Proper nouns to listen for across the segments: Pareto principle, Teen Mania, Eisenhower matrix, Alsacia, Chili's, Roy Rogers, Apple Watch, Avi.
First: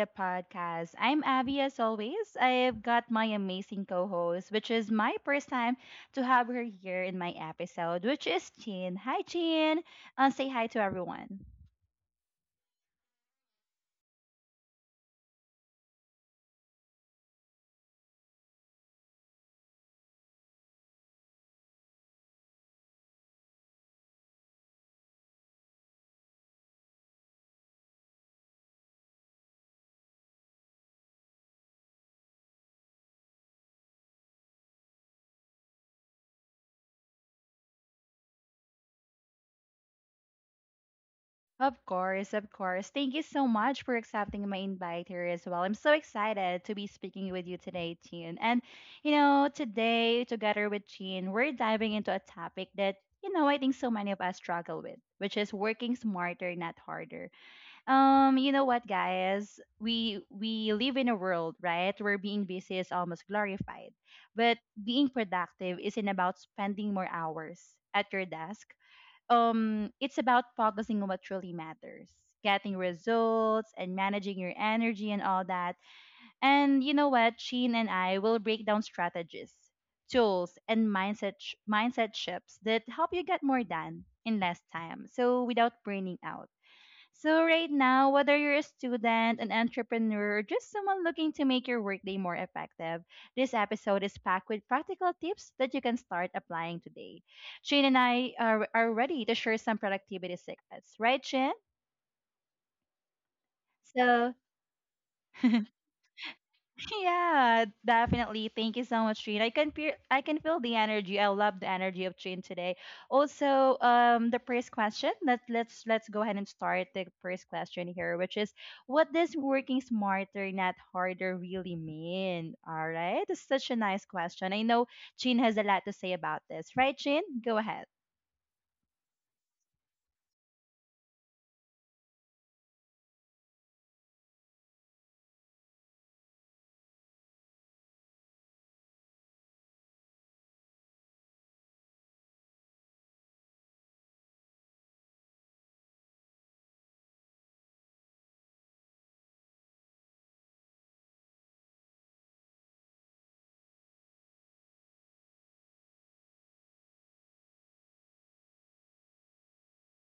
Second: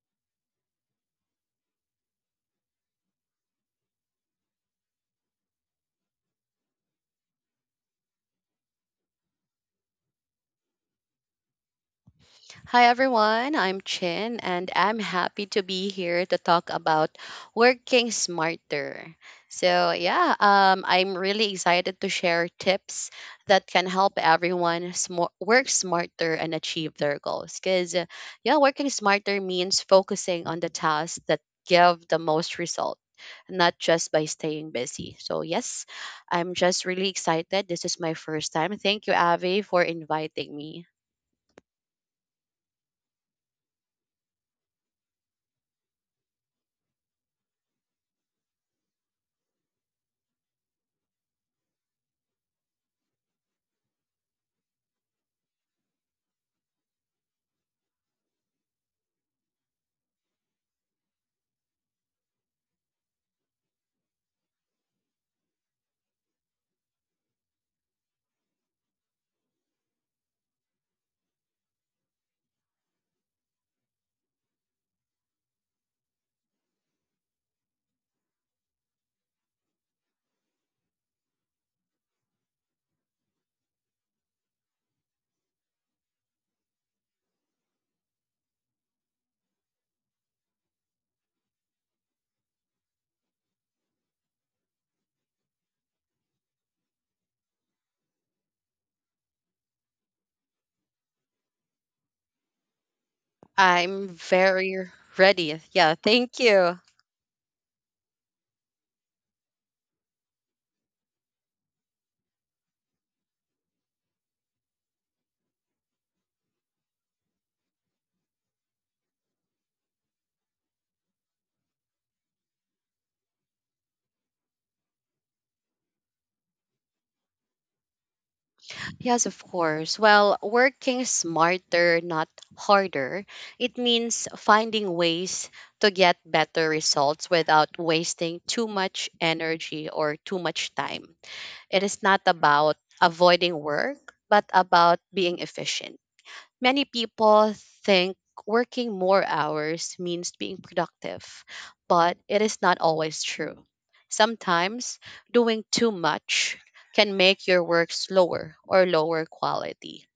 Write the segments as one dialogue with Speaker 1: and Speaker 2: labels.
Speaker 1: the podcast. I'm Abby, as always. I've got my amazing co host, which is my first time to have her here in my episode, which is Chin. Hi, Chin. Say hi to everyone.
Speaker 2: Hi everyone, I'm Chin and I'm happy to be here to talk about working smarter. I'm really excited to share tips that can help everyone work smarter and achieve their goals. Because, yeah, working smarter means focusing on the tasks that give the most result, not just by staying busy. So, yes, I'm just really excited. This is my first time. Thank you, Avi, for inviting me.
Speaker 1: Of course, of course. Thank you so much for accepting my invite here as well. I'm so excited to be speaking with you today, Chin. And, today, together with Chin, we're diving into a topic that, I think so many of us struggle with, which is working smarter, not harder. You know what, guys? We live in a world, right, where being busy is almost glorified. But being productive isn't about spending more hours at your desk. It's about focusing on what truly matters, getting results and managing your energy and all that. And you know what, Sheen and I will break down strategies, tools, and mindset shifts that help you get more done in less time, so without burning out. So, right now, whether you're a student, an entrepreneur, or just someone looking to make your workday more effective, this episode is packed with practical tips that you can start applying today. Shin and I are ready to share some productivity secrets, right, Shin?
Speaker 2: I'm
Speaker 1: So,
Speaker 2: very ready. Yeah, thank you.
Speaker 1: Yeah, definitely. Thank you so much, Trin. I can feel the energy. I love the energy of Trin today. Also, the first question. Let's go ahead and start the first question here, which is, what does working smarter, not harder, really mean? All right, it's such a nice question. I know Chin has a lot to say about this, right? Chin, go ahead.
Speaker 2: Yes, of course. Well, working smarter, not harder, it means finding ways to get better results without wasting too much energy or too much time. It is not about avoiding work, but about being efficient. Many people think working more hours means being productive, but it is not always true. Sometimes doing too much can make your work slower or lower quality.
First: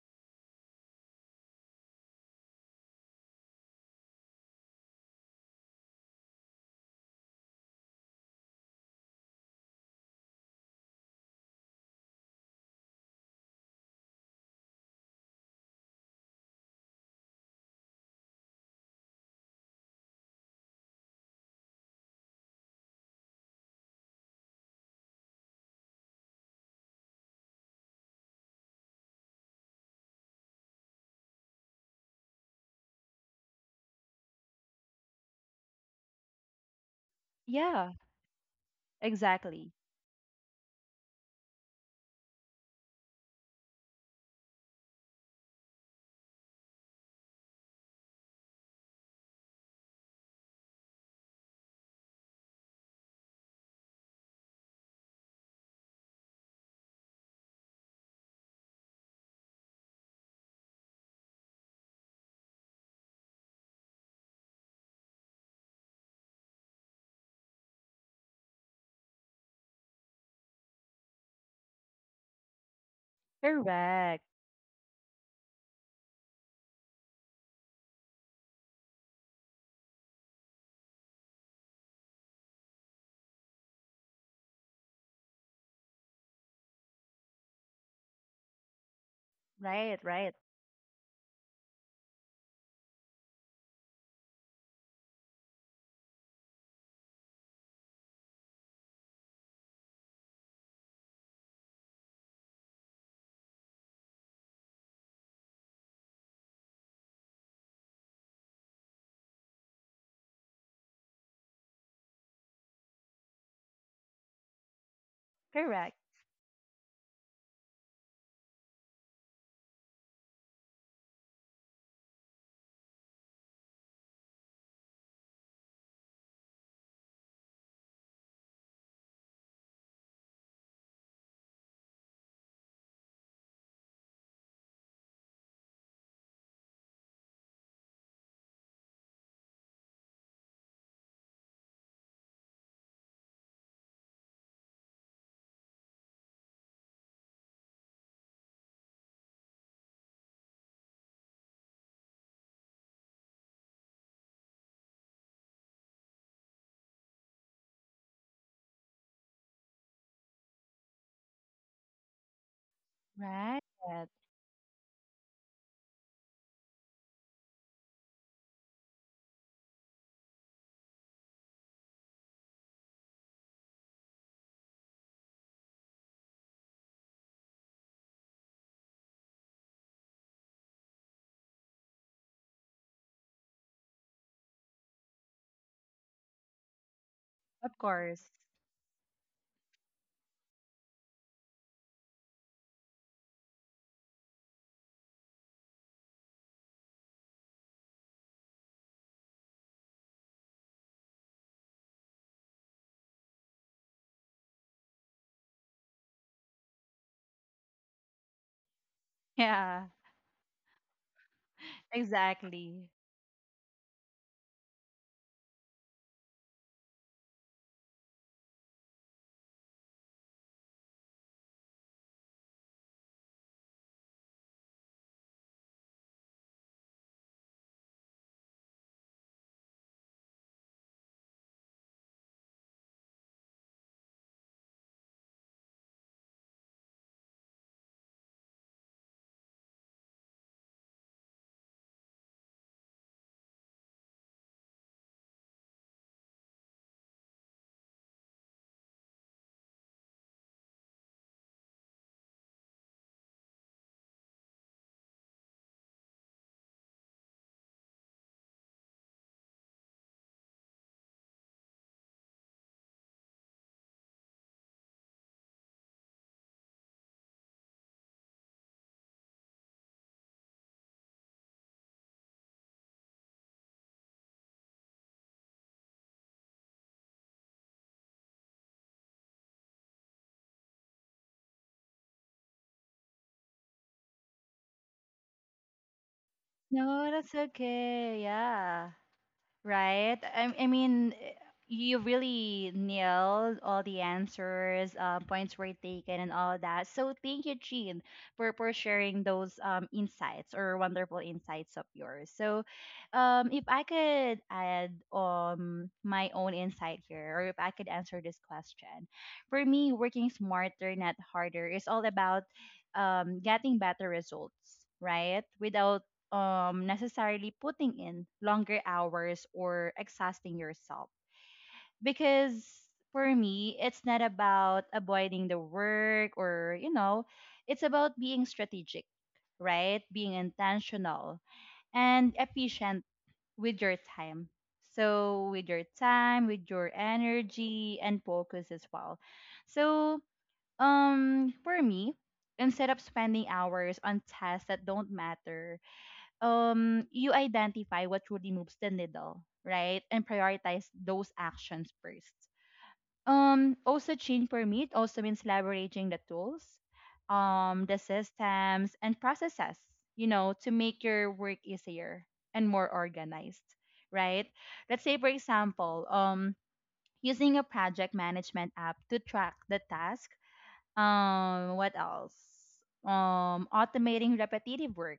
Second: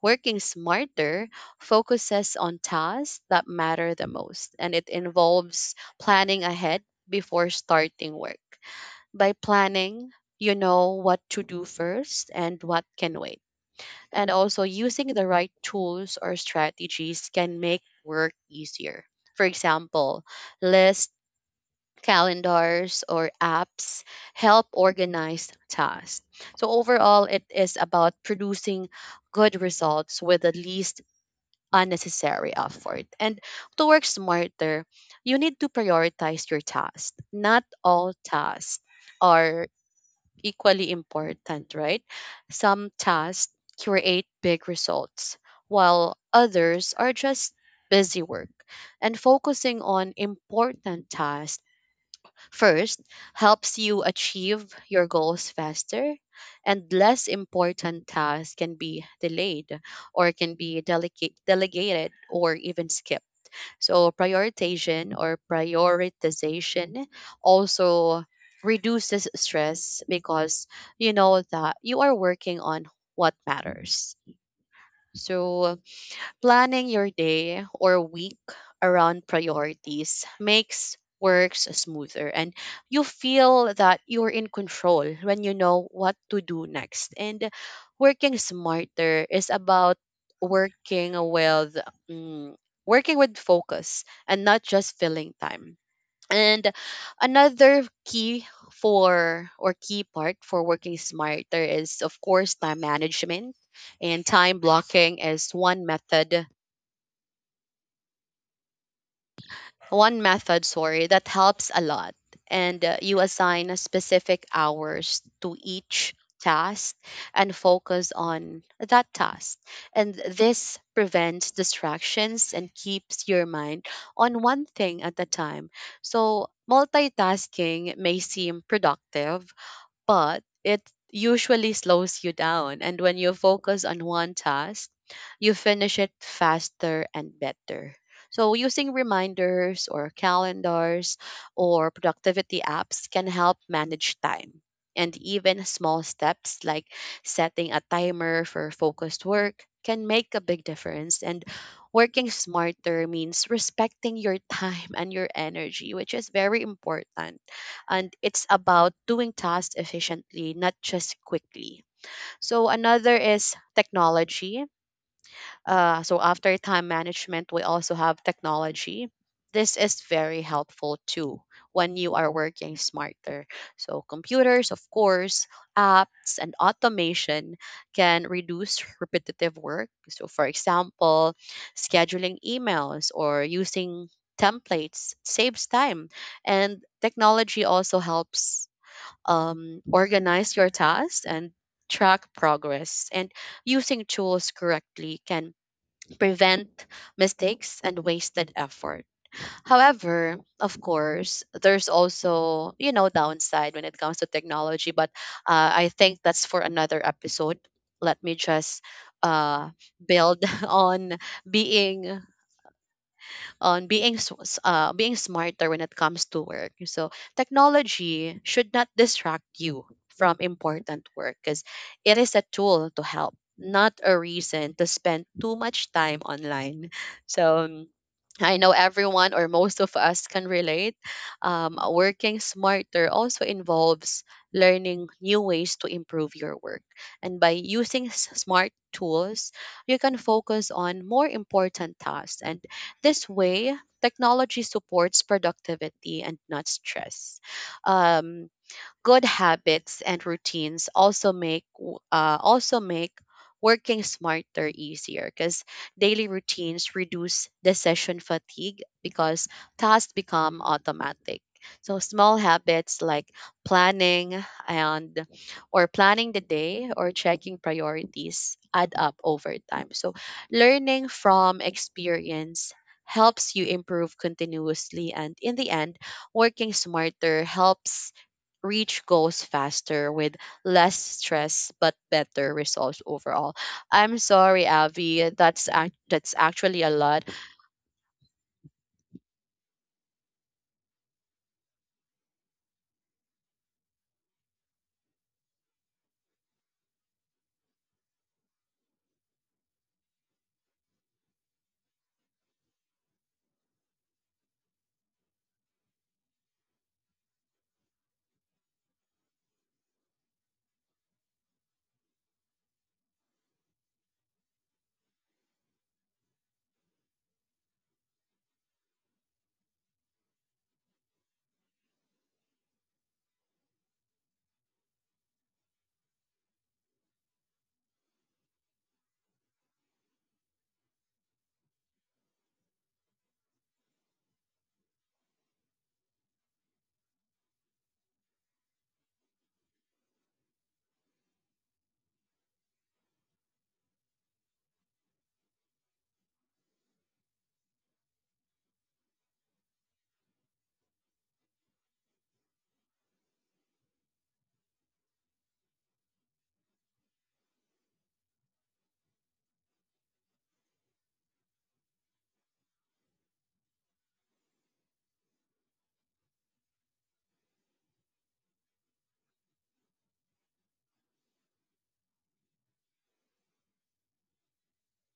Speaker 2: Working smarter focuses on tasks that matter the most, and it involves planning ahead before starting work. By planning, you know what to do first and what can wait. And also, using the right tools or strategies can make work easier. For example, lists, calendars, or apps help organize tasks. So, overall, it is about producing good results with the least unnecessary effort. And to work smarter, you need to prioritize your tasks. Not
Speaker 1: Yeah,
Speaker 2: all tasks are
Speaker 1: exactly.
Speaker 2: equally important, right? Some tasks create big results, while others are just busy work. And focusing on important tasks first helps you achieve your goals faster, and less important tasks can be delayed or can be delegated or even skipped. So prioritization also reduces stress because you know that you are working on what matters.
Speaker 1: Correct.
Speaker 2: So planning your day or week around priorities makes works smoother and you feel that you're in control when you know what to do next. And working smarter is
Speaker 1: Right.
Speaker 2: about
Speaker 1: Right.
Speaker 2: working with mm, working with focus and not just filling time. And another key part for working smarter is of course time management and time blocking is one method, sorry, that helps a lot. And you assign a specific hours to
Speaker 1: Correct.
Speaker 2: each task and focus on that task. And this prevents distractions and keeps your mind on one thing at a time. So, multitasking may seem productive, but it usually slows you down. And when you focus on one task, you finish it faster and better. So, using reminders or calendars or productivity apps can help manage time. And even small steps like setting a timer for focused work can make a big difference. And working smarter means respecting your time and your energy, which is very important and it's about doing tasks efficiently, not just quickly. So another is
Speaker 1: Right.
Speaker 2: technology. So after time management, we also have technology. This is very helpful too when you are working smarter. So computers, of course, apps and automation can reduce repetitive work. So for example, scheduling emails or using templates saves time and technology
Speaker 1: Of
Speaker 2: also
Speaker 1: course.
Speaker 2: helps organize your tasks and track progress. And using tools correctly can prevent mistakes and wasted effort. However, of course, there's also, you know, downside when it comes to technology, but I think that's for another episode. Let me just uh,
Speaker 1: Yeah.
Speaker 2: build on being
Speaker 1: Exactly.
Speaker 2: being being smarter when it comes to work. So technology should not distract you from important work because it is a tool to help, not a reason to spend too much time online. So I know everyone or most of us can relate. Working smarter also involves learning new ways to improve your work. And by using smart tools, you can focus on more important tasks and this way, technology supports productivity and not stress. Um, Good habits and routines also also make working smarter easier because daily routines reduce decision fatigue because tasks become automatic. So small habits like planning and planning the day or checking priorities add up over time. So learning from experience helps you improve continuously and in the end working smarter helps reach goals faster with less stress but better results overall. I'm sorry, Avi. That's actually a
Speaker 1: No,
Speaker 2: lot.
Speaker 1: that's okay. Yeah. Right? I mean, you really nailed all the answers, points were taken, and all that. So thank you, Jean, for sharing those insights or wonderful insights of yours. So, if I could add my own insight here, or if I could answer this question, for me, working smarter, not harder, is all about getting better results, right? Without necessarily putting in longer hours or exhausting yourself, because for me it's not about avoiding the work, or it's about being strategic, right? Being intentional and efficient with your time, so with your time, with your energy and focus as well. So for me, instead of spending hours on tasks that don't matter, you identify what truly moves the needle, right? And prioritize those actions first. Also change for me, it also means leveraging the tools, the systems and processes, to make your work easier and more organized, right? Let's say for example, using a project management app to track the task. What else? Automating repetitive work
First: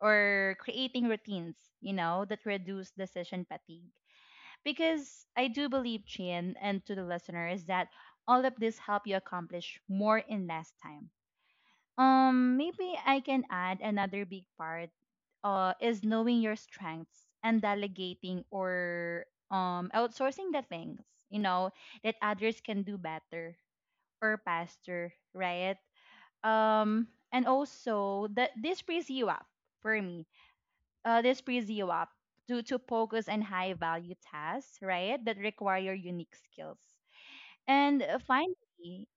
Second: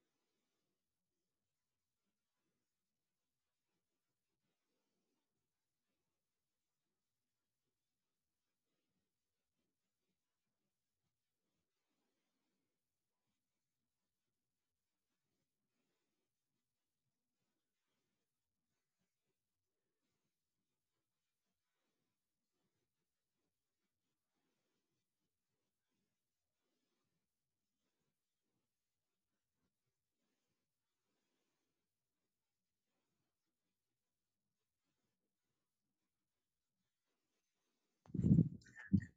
Speaker 1: or creating routines, that reduce decision fatigue. Because I do believe, Chin, and to the listeners, that all of this help you accomplish more in less time. Maybe I can add another big part, is knowing your strengths and delegating or outsourcing the things, you know, that others can do better or faster, right? Um, and also that for me this frees you up to, focus on high value tasks, right? That require your unique skills. And finally,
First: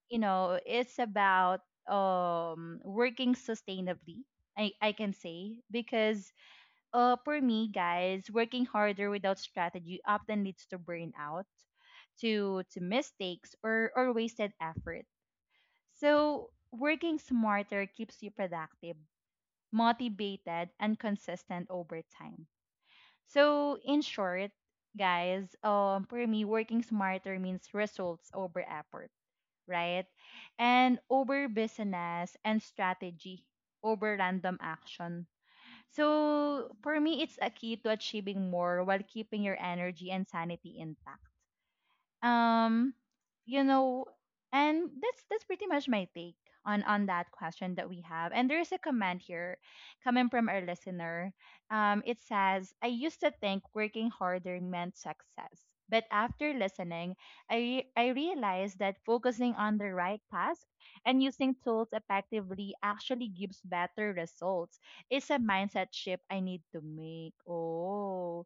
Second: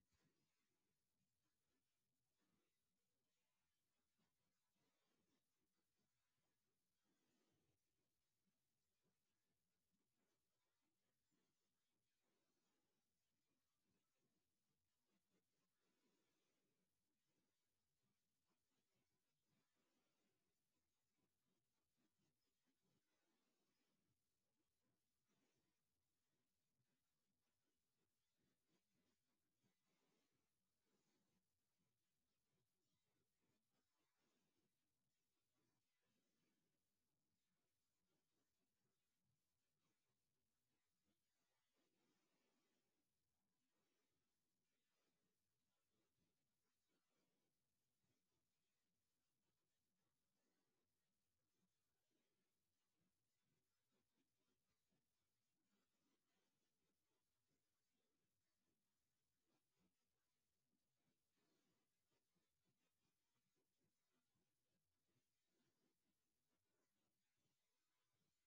Speaker 1: it's about working sustainably. I can say because for me guys, working harder without strategy often leads to burnout, to mistakes or wasted effort. So working smarter keeps you productive, motivated and consistent over time. So, in short, guys, for me, working smarter means results over effort, right? And over business and strategy, over random action. So, for me, it's a key to achieving more while keeping your energy and sanity intact. um you know and that's pretty much my take on that question that we have. And there's a comment here coming from our listener. It says, I used to think working harder meant success, but after listening, I realized that focusing on the right task and using tools effectively actually gives better results. It's a mindset shift I need to make. Oh,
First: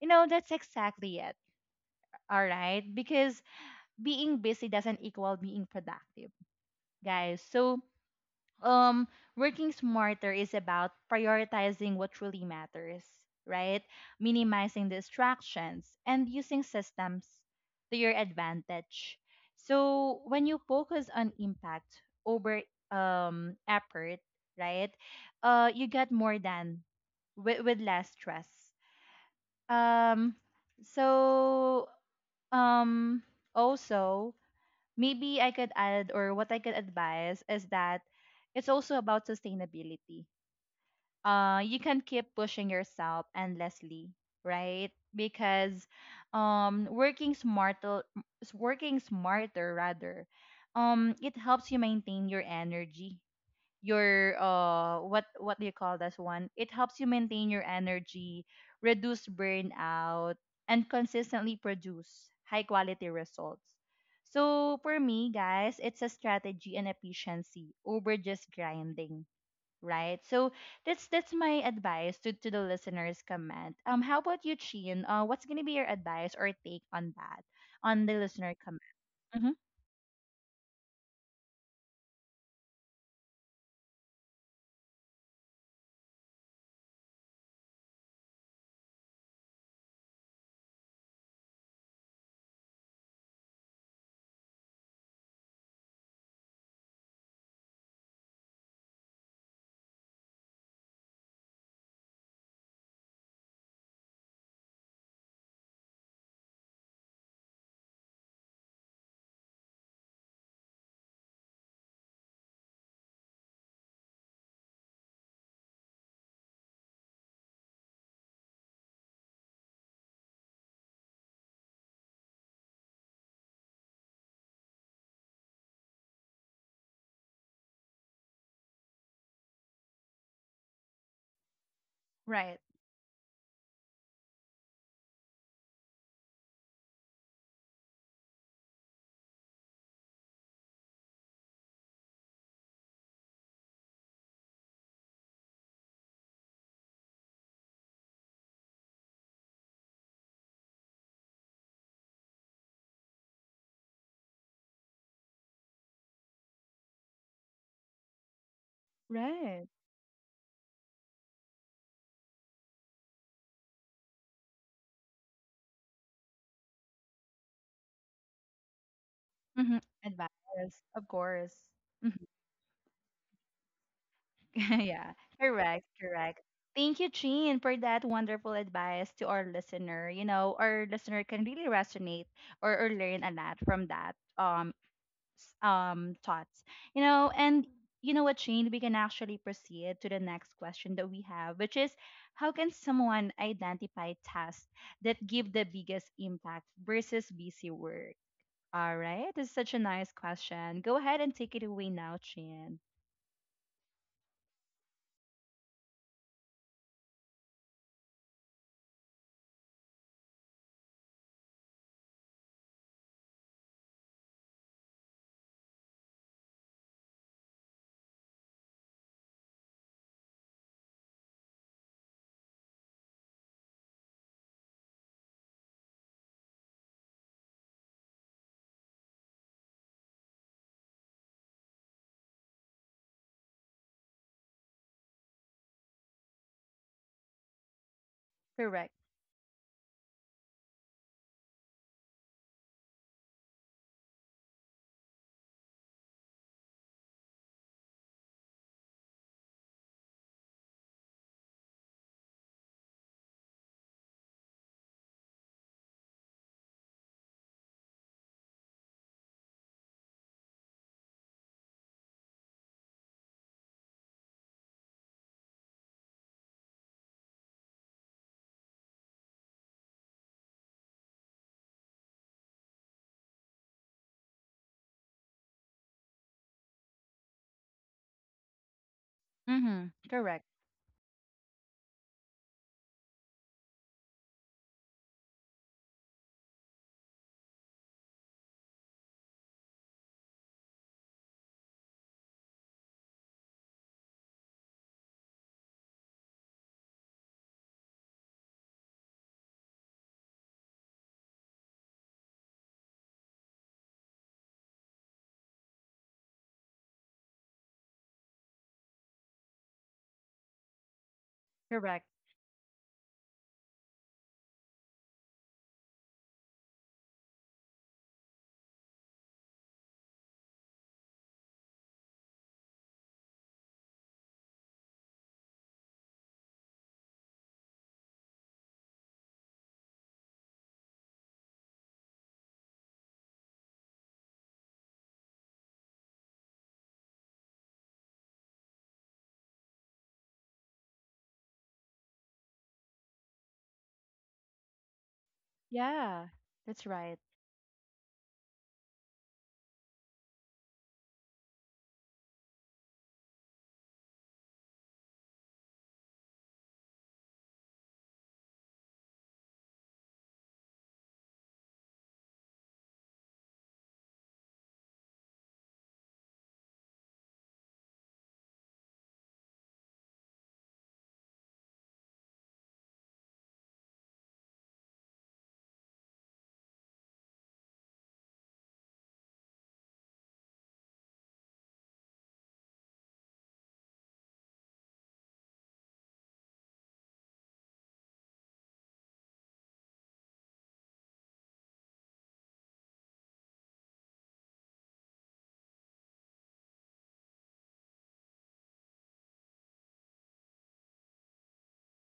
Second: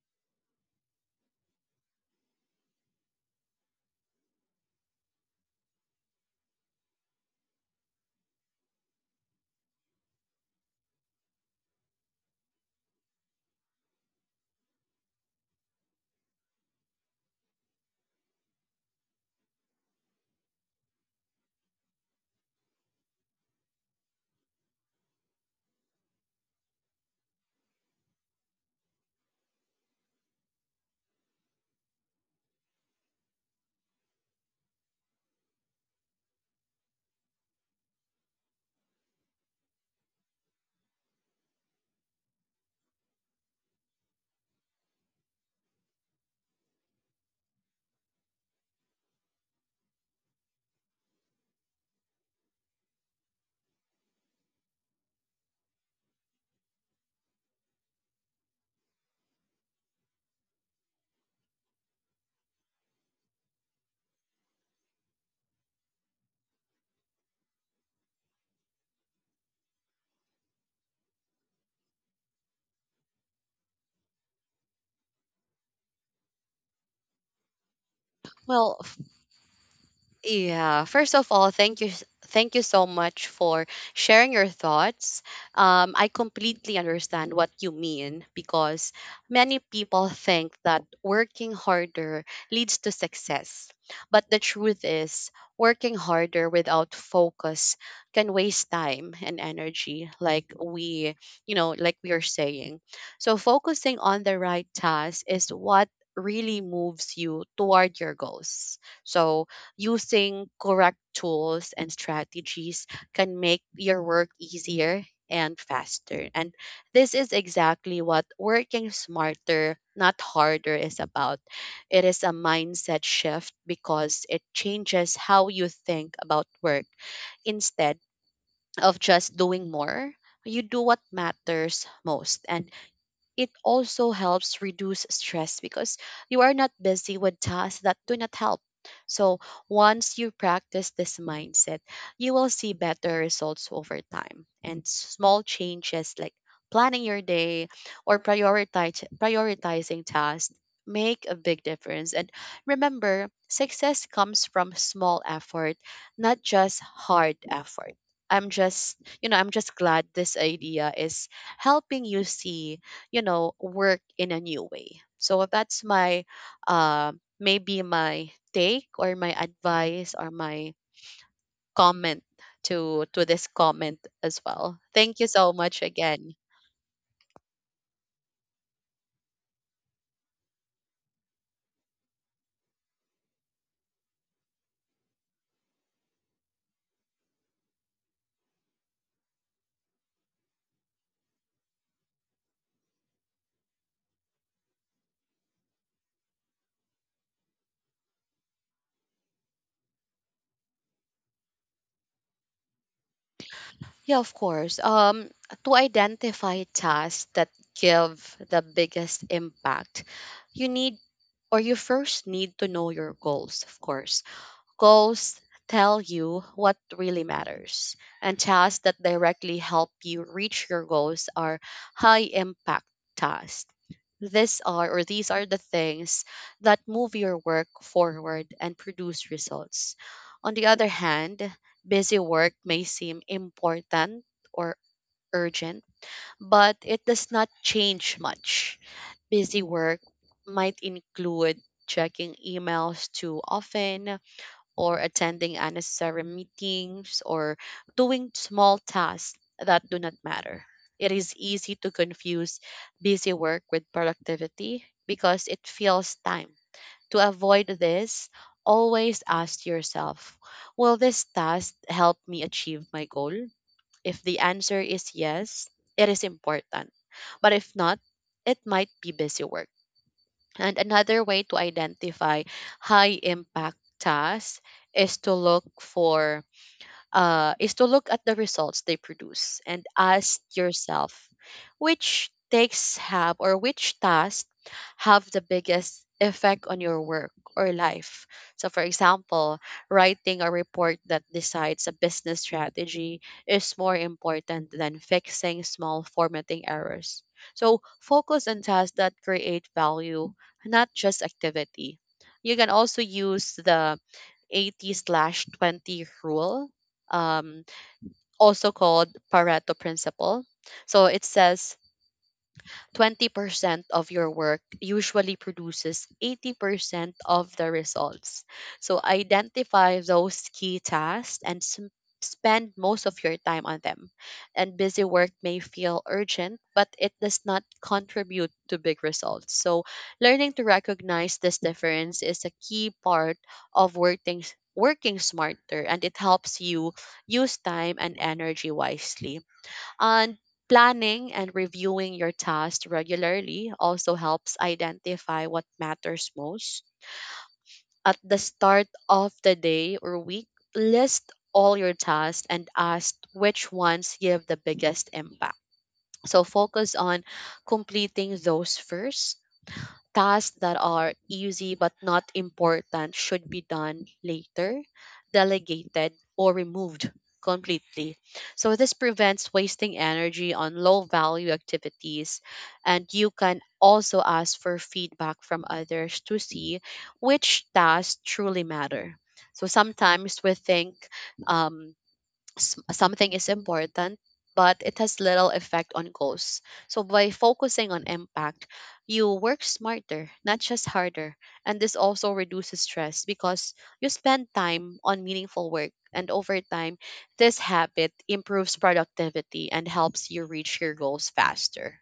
Speaker 1: that's exactly it. All right, because being busy doesn't equal being productive, guys. So, um, working smarter is about prioritizing what truly matters, right? Minimizing distractions and using systems to your advantage. So, when you focus on impact over effort, right? You get more done with, less stress. Um, so um also, maybe I could add or what I could advise is that it's also about sustainability. You can keep pushing yourself endlessly, right? Because working smarter, working smarter rather, it helps you maintain your energy, your what, do you call this one, it helps you maintain your energy, reduce burnout and consistently produce high quality results. So for me guys, it's a strategy and efficiency over just grinding, right? So that's my advice to, the listeners comment. How about you, Chin? What's gonna be your advice or take on that, on the listener
Speaker 2: Well,
Speaker 1: comment? Mm-hmm.
Speaker 2: Yeah. First of all, thank you so much for sharing your thoughts. I completely understand what you mean because many people think that working harder leads to success, but the truth is, working harder without focus can waste time and energy, like we are saying. So focusing on the right task is what really moves you toward your goals. So using correct tools and strategies can make your work easier and faster. And this is exactly what working smarter, not harder, is about. It is a mindset shift because it changes how you think about work instead of just doing more, you do what matters most.
Speaker 1: Right.
Speaker 2: And it also helps reduce stress because you are not busy with tasks that do not help. So, once you practice this mindset, you will see better results over time. And small changes like planning your day or prioritizing tasks make a big difference. And remember, success comes from small effort, not just hard effort. I'm
Speaker 1: Right.
Speaker 2: just glad this idea is helping you see work in a new way. So that's my uh, maybe my take or my
Speaker 1: Mm-hmm.
Speaker 2: advice or my
Speaker 1: Advice, of course.
Speaker 2: comment to this comment as well.
Speaker 1: Yeah,
Speaker 2: Thank you so much
Speaker 1: correct,
Speaker 2: again.
Speaker 1: correct. Thank you, Jean, for that wonderful advice to our listener. You know, our listener can really resonate or learn a lot from that um thoughts. You know, and you know what, Jean, we can actually proceed to the next question that we have, which is how can someone identify tasks that give the biggest impact versus busy work? All right, this is such a nice question. Go ahead and take it away now, Jean.
Speaker 2: Yeah, of course. To identify tasks that give the biggest impact you need or you first need to know your goals, of course. Goals tell you what really matters, and tasks that directly help you reach your goals are high impact tasks. These are the things that move your work forward and produce results. On the other hand, busy work may seem important or urgent, but it does not change much.
Speaker 1: Correct.
Speaker 2: Busy work might include checking emails too often, or attending unnecessary meetings or doing small tasks that do not matter. It is easy to confuse busy work with productivity because it feels time. To avoid this, always ask yourself, will this task help me achieve my goal? If the answer is yes, it is important. But if not, it might be busy work. And another way to identify high impact tasks is to look for is to look at the results they produce and
Speaker 1: Mm-hmm.
Speaker 2: ask
Speaker 1: Correct.
Speaker 2: yourself which tasks have the biggest effect on your work or life. So, for example, writing a report that decides a business strategy is more important than fixing small formatting errors. So, focus on tasks that create value, not just activity. You can also use the 80/20 rule, um, also called Pareto principle. So it says
Speaker 1: Correct.
Speaker 2: 20% of your work usually produces 80% of the results. So identify those key tasks and spend most of your time on them. And busy work may feel urgent, but it does not contribute to big results. So learning to recognize this difference is a key part of working smarter and it helps you use time and energy wisely. And planning and reviewing your tasks regularly also helps identify what
Speaker 1: Yeah,
Speaker 2: matters most.
Speaker 1: that's right.
Speaker 2: At the start of the day or week, list all your tasks and ask which ones give the biggest impact. So focus on completing those first. Tasks that are easy but not important should be done later, delegated, or removed completely. So, this prevents wasting energy on low value activities. And you can also ask for feedback from others to see which tasks truly matter. So, sometimes we think, um, something is important, but it has little effect on goals. So by focusing on impact, you work smarter, not just harder. And this also reduces stress because you spend time on meaningful work. And over time, this habit improves productivity and helps you reach your goals faster.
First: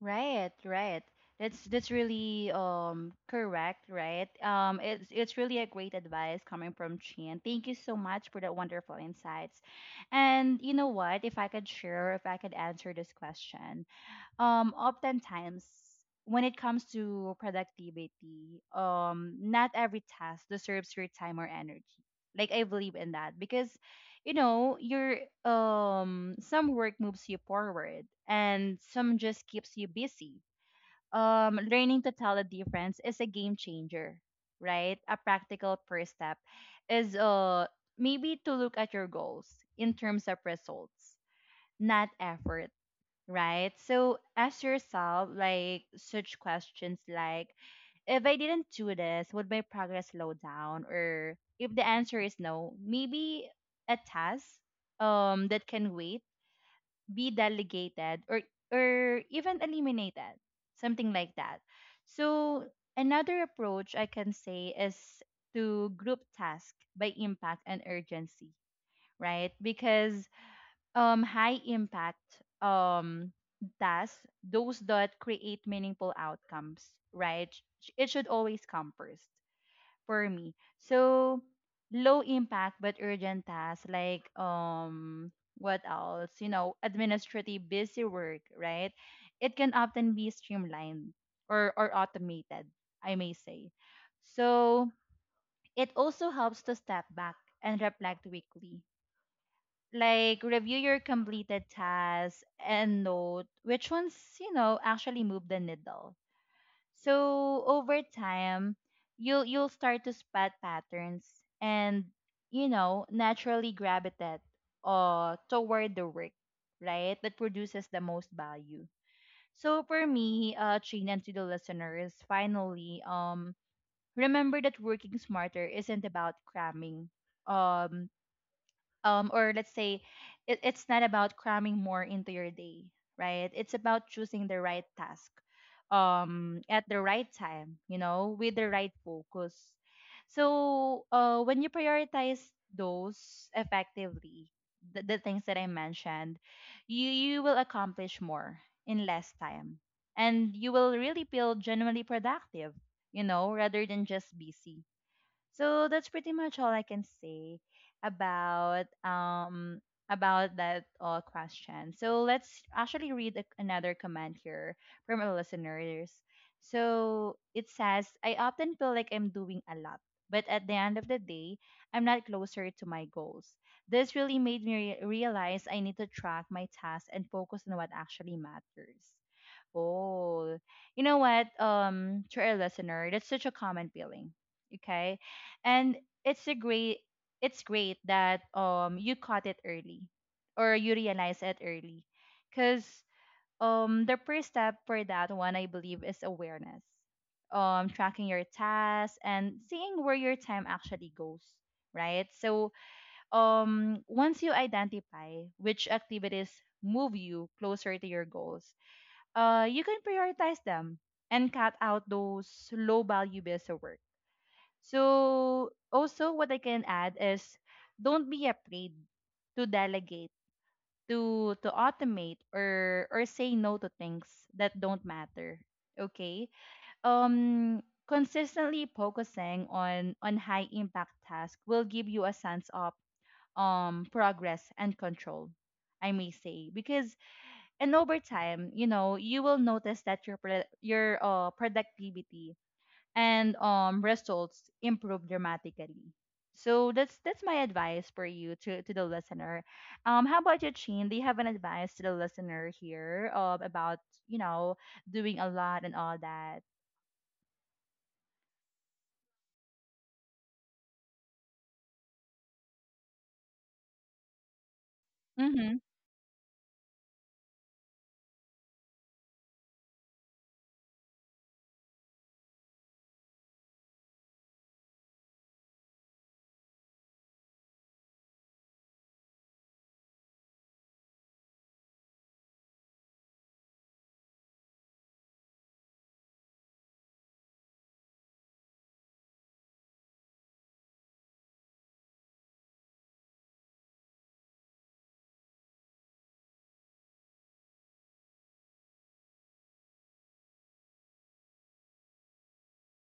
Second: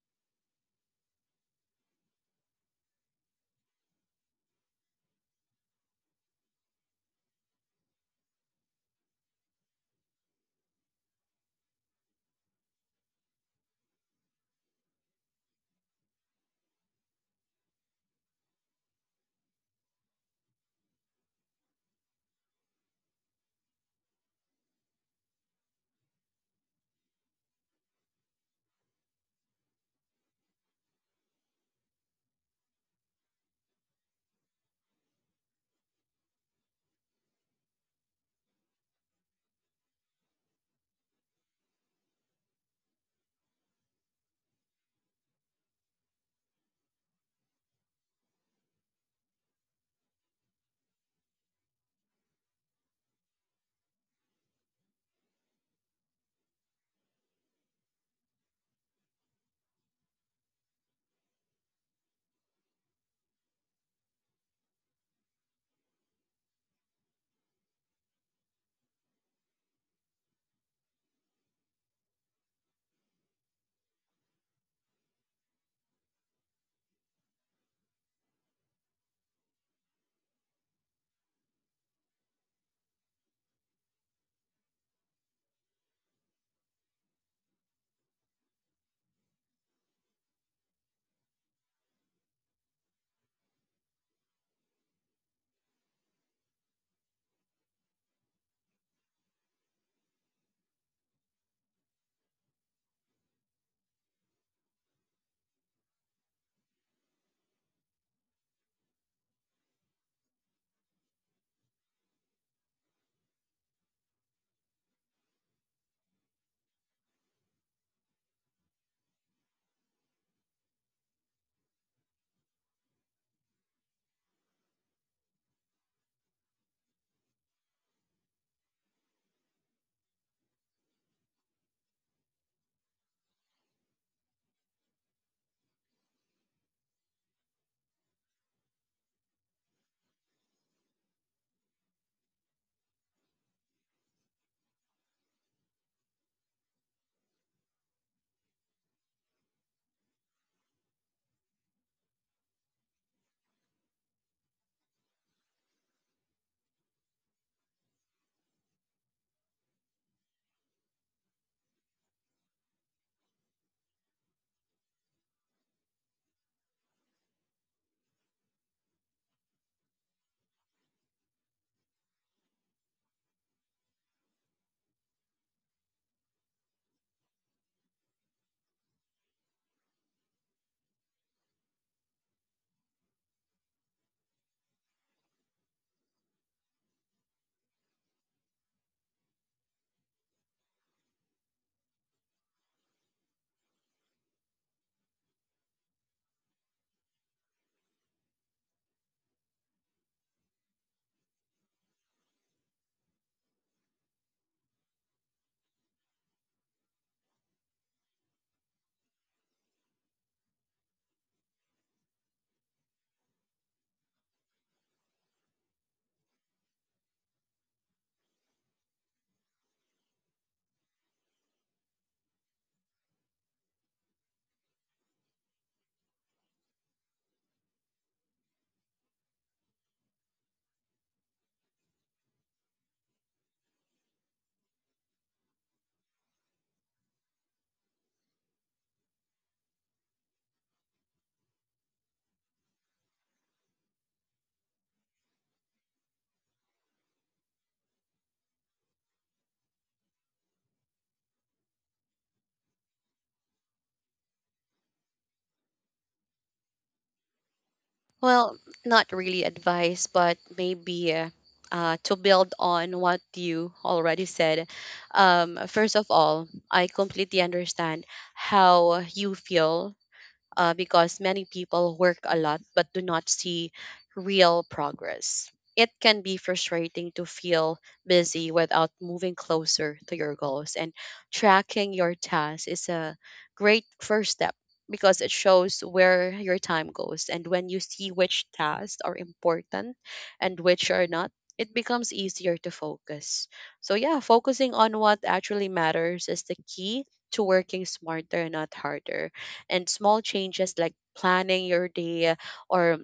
Speaker 1: Right, right. That's really correct, right? It's really a great advice coming from Chin. Thank you so much for that wonderful insights. And you know what, if I could share, if I could answer this question, oftentimes when it comes to productivity, not every task deserves your time or energy, like I believe in that, because you know your some work moves you forward and some just keeps you busy. Learning to tell the difference is a game changer, right? A practical first step is maybe to look at your goals in terms of results, not effort, right? So ask yourself like such questions like, if I didn't do this, would my progress slow down? Or if the answer is no, maybe a task that can wait, be delegated or even eliminated. Something like that. So another approach I can say is to group task by impact and urgency, right? Because high impact tasks, those that create meaningful outcomes, right? It should always come first for me. So low impact but urgent tasks like, what else, administrative busy work, right? It can often be streamlined or automated, I may say. So it also helps to step back and reflect weekly, like review your completed tasks and note which ones actually move the needle. So over time, you'll start to spot patterns and naturally gravitate toward the work, right, that produces the most value. So for me, Trina, and to the listeners finally, remember that working smarter isn't about cramming, um or let's say, it's not about cramming more into your day, right? It's about choosing the right task, at the right time, with the right focus. So when you prioritize those effectively, the things that I mentioned, you will accomplish more in less time, and you will really feel genuinely productive, rather than just busy. So that's pretty much all I can say about, about that, question. So let's actually read another comment here from our listeners. So it says, I often feel like I'm doing a lot, but at the end of the day, I'm not closer to my goals. This really made me realize I need to track my tasks and focus on what actually matters. Oh, you know what? To our listener, that's such a common feeling. Okay, and it's a great, it's great that you caught it early, or you realize it early, because the first step for that one, I believe, is awareness. Tracking your tasks and seeing where your time actually goes. Right. So once you identify which activities move you closer to your goals, you can prioritize them and cut out those low value bills at work. So, also, what I can add is, don't be afraid to delegate, to automate, or say no to things that don't matter. Okay. Um, consistently focusing on high impact tasks will give you a sense of progress and control. I may say because and over time, you know, you will notice that your productivity and results improve dramatically, so that's my advice for you, to the listener. Um, how about you, Chin? Do you have an advice to the listener here about you know doing a lot and all that?
Speaker 2: Well, not really advice, but maybe to build on what you already said.
Speaker 1: Mm-hmm.
Speaker 2: First of all, I completely understand how you feel because many people work a lot but do not see real progress. It can be frustrating to feel busy without moving closer to your goals, and tracking your tasks is a great first step because it shows where your time goes. And when you see which tasks are important and which are not, it becomes easier to focus. So, yeah, focusing on what actually matters is the key to working smarter, not harder and small changes like planning your day or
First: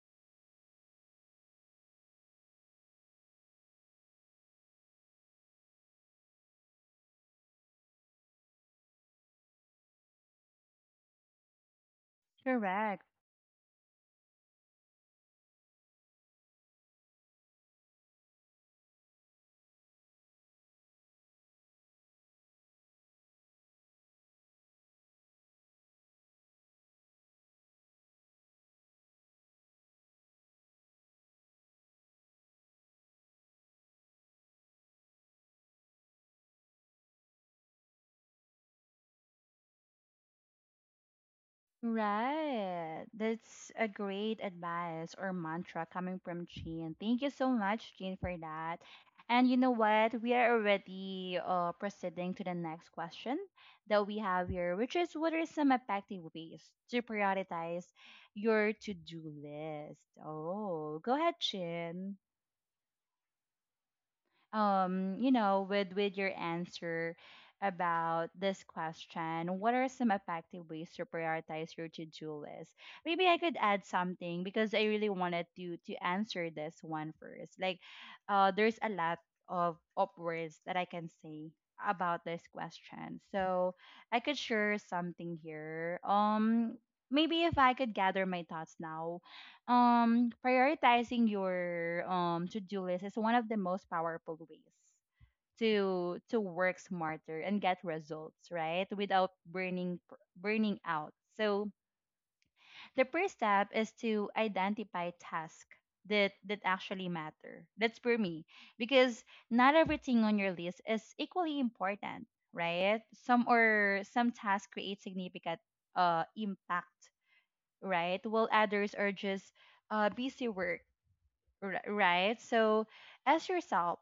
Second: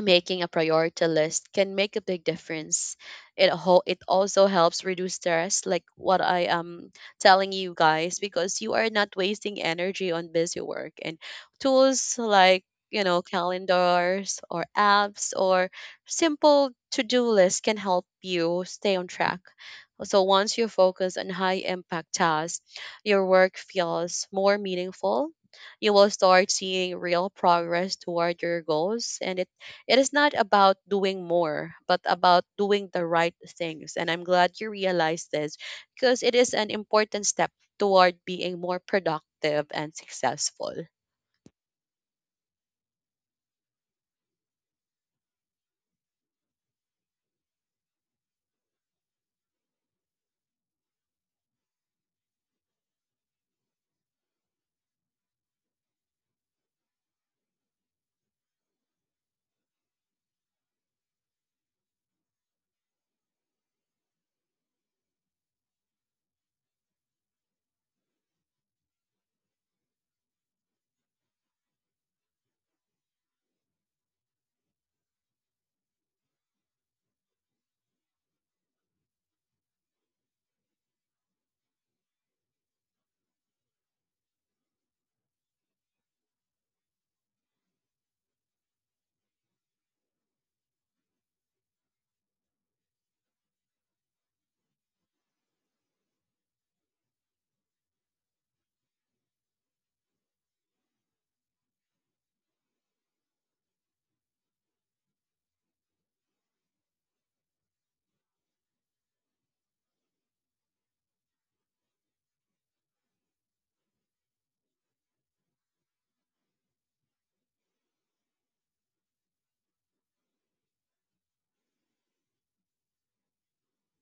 Speaker 2: making a priority list can make a big difference. It also helps reduce stress, like what I am telling you guys, because you are not wasting energy on busy work and tools like,
Speaker 1: Correct.
Speaker 2: you know, calendars or apps or simple to-do lists can help you stay on track. So once you focus on high impact tasks, your work feels more meaningful, you will start seeing real progress toward your goals, and it is not about doing more, but about doing the right things. And I'm glad you realized this, because it is an important step toward being more productive and successful.
Speaker 1: Right. That's a great advice or mantra coming from Jean. Thank you so much, Jean, for that. And you know what? We are already proceeding to the next question that we have here, which is what are some effective ways to prioritize your to do list? Oh, go ahead, Jean, you know, with your answer about this question. What are some effective ways to prioritize your to-do list? Maybe I could add something because I really wanted to answer this one first. Like, there's a lot of words that I can say about this question. So I could share something here. Maybe if I could gather my thoughts now. Um, prioritizing your to-do list is one of the most powerful ways to work smarter and get results, right, without burning out. So the first step is to identify tasks that actually matter, that's for me, because not everything on your list is equally important, right? Some tasks create significant impact, right, while others are just busy work. Right? So ask yourself,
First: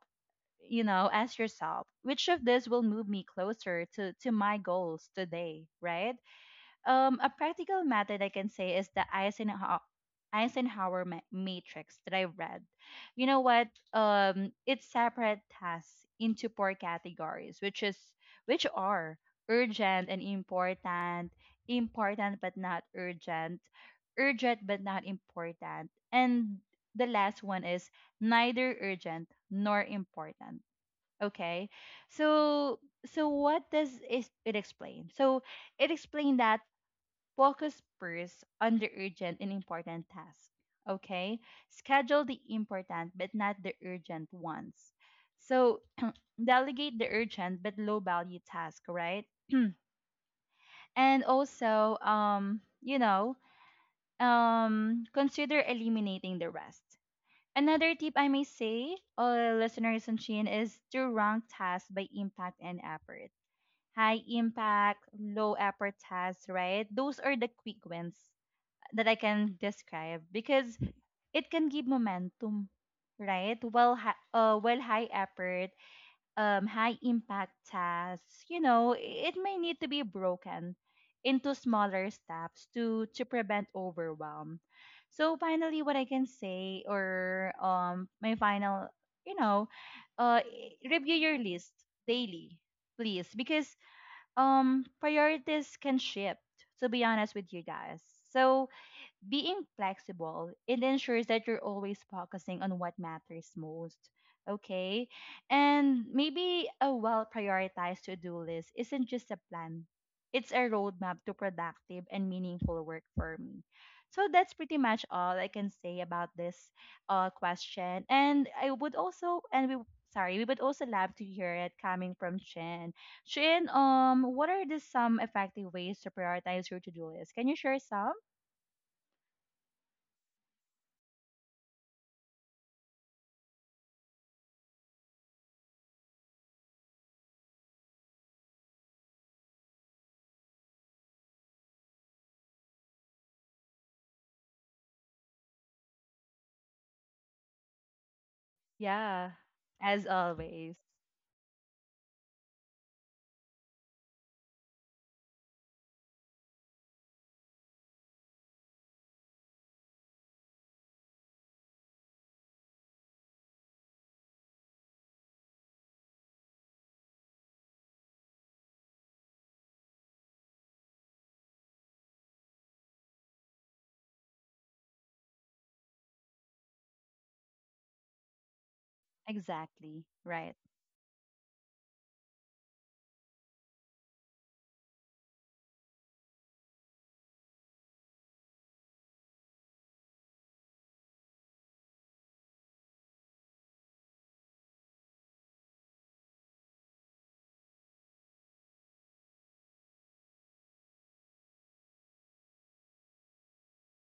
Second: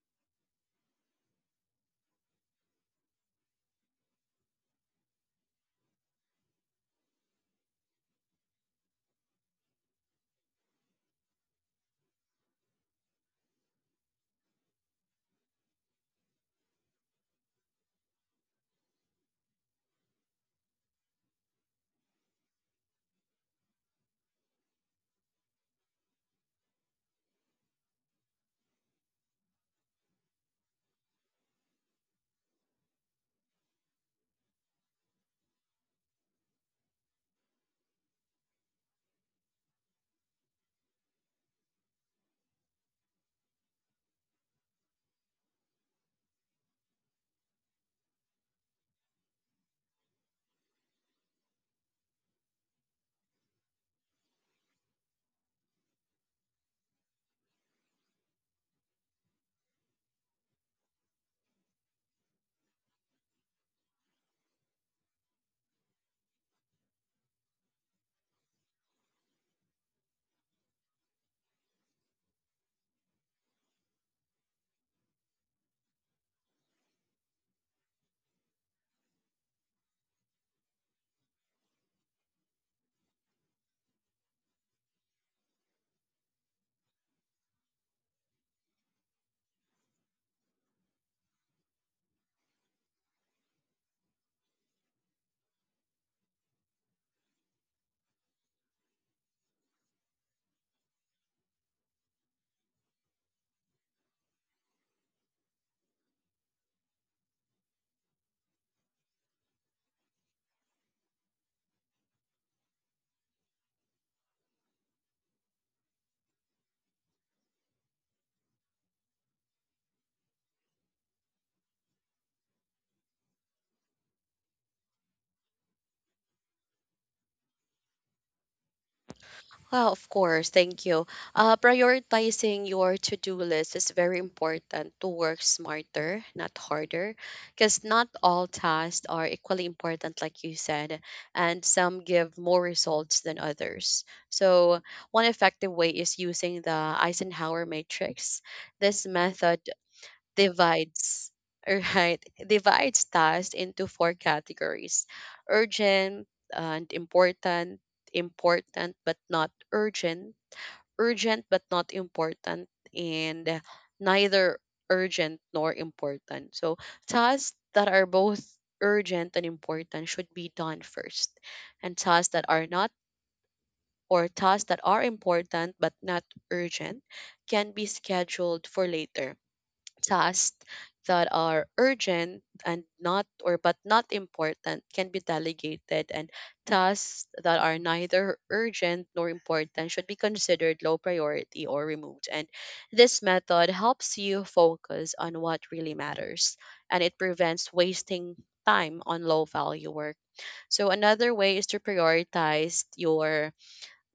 Speaker 1: you know, ask yourself, which of this will move me closer to my goals today, right? A practical method I can say is the Eisenhower matrix that I read. You know what? It separate tasks into four categories, which is which are urgent and important, important but not urgent, urgent but not important, and the last one is neither urgent nor important. Okay, so what does is it explain? So it explained that focus first on the urgent and important task. Okay? Schedule the important but not the urgent ones. So delegate the urgent but low value task, right? And also, you know, consider eliminating the rest. Another tip I may say, listeners and Chin, is to rank tasks by impact and effort. High impact, low effort tasks, right? Those are the quick wins that I can describe because it can give momentum, right? While high effort, high impact tasks, you know, it may need to be broken into smaller steps to prevent overwhelm. So finally, what I can say, or my final, you know, review your list daily, please, because priorities can shift. To be honest with you guys, so being flexible, it ensures that you're always focusing on what matters most. Okay. And maybe a well prioritized to do list isn't just a plan, it's a roadmap to productive and meaningful work for me. So that's pretty much all I can say about this question. And I would also, and we, sorry, we would also love to hear it coming from Chen. Chen, what are the some effective ways to prioritize your to-do list? Can you share some?
Speaker 2: Well, of course, thank you. Prioritizing your to-do list is very important to work smarter, not harder, because not all tasks are equally important, like you said, and some give more results than others. So, one effective way is using the Eisenhower matrix. This
Speaker 1: Yeah,
Speaker 2: method
Speaker 1: as always.
Speaker 2: divides, right, divides tasks into four categories: urgent and important, important but not urgent, urgent but not important, and neither urgent nor important. So tasks that are both urgent and important should be done first, and tasks that are not, or tasks that are important but not urgent, can be scheduled for later.
Speaker 1: Exactly. Right.
Speaker 2: Tasks that are urgent and not, or but not important, can be delegated, and tasks that are neither urgent nor important should be considered low priority or removed. And this method helps you focus on what really matters, and it prevents wasting time on low value work. So another way is to prioritize your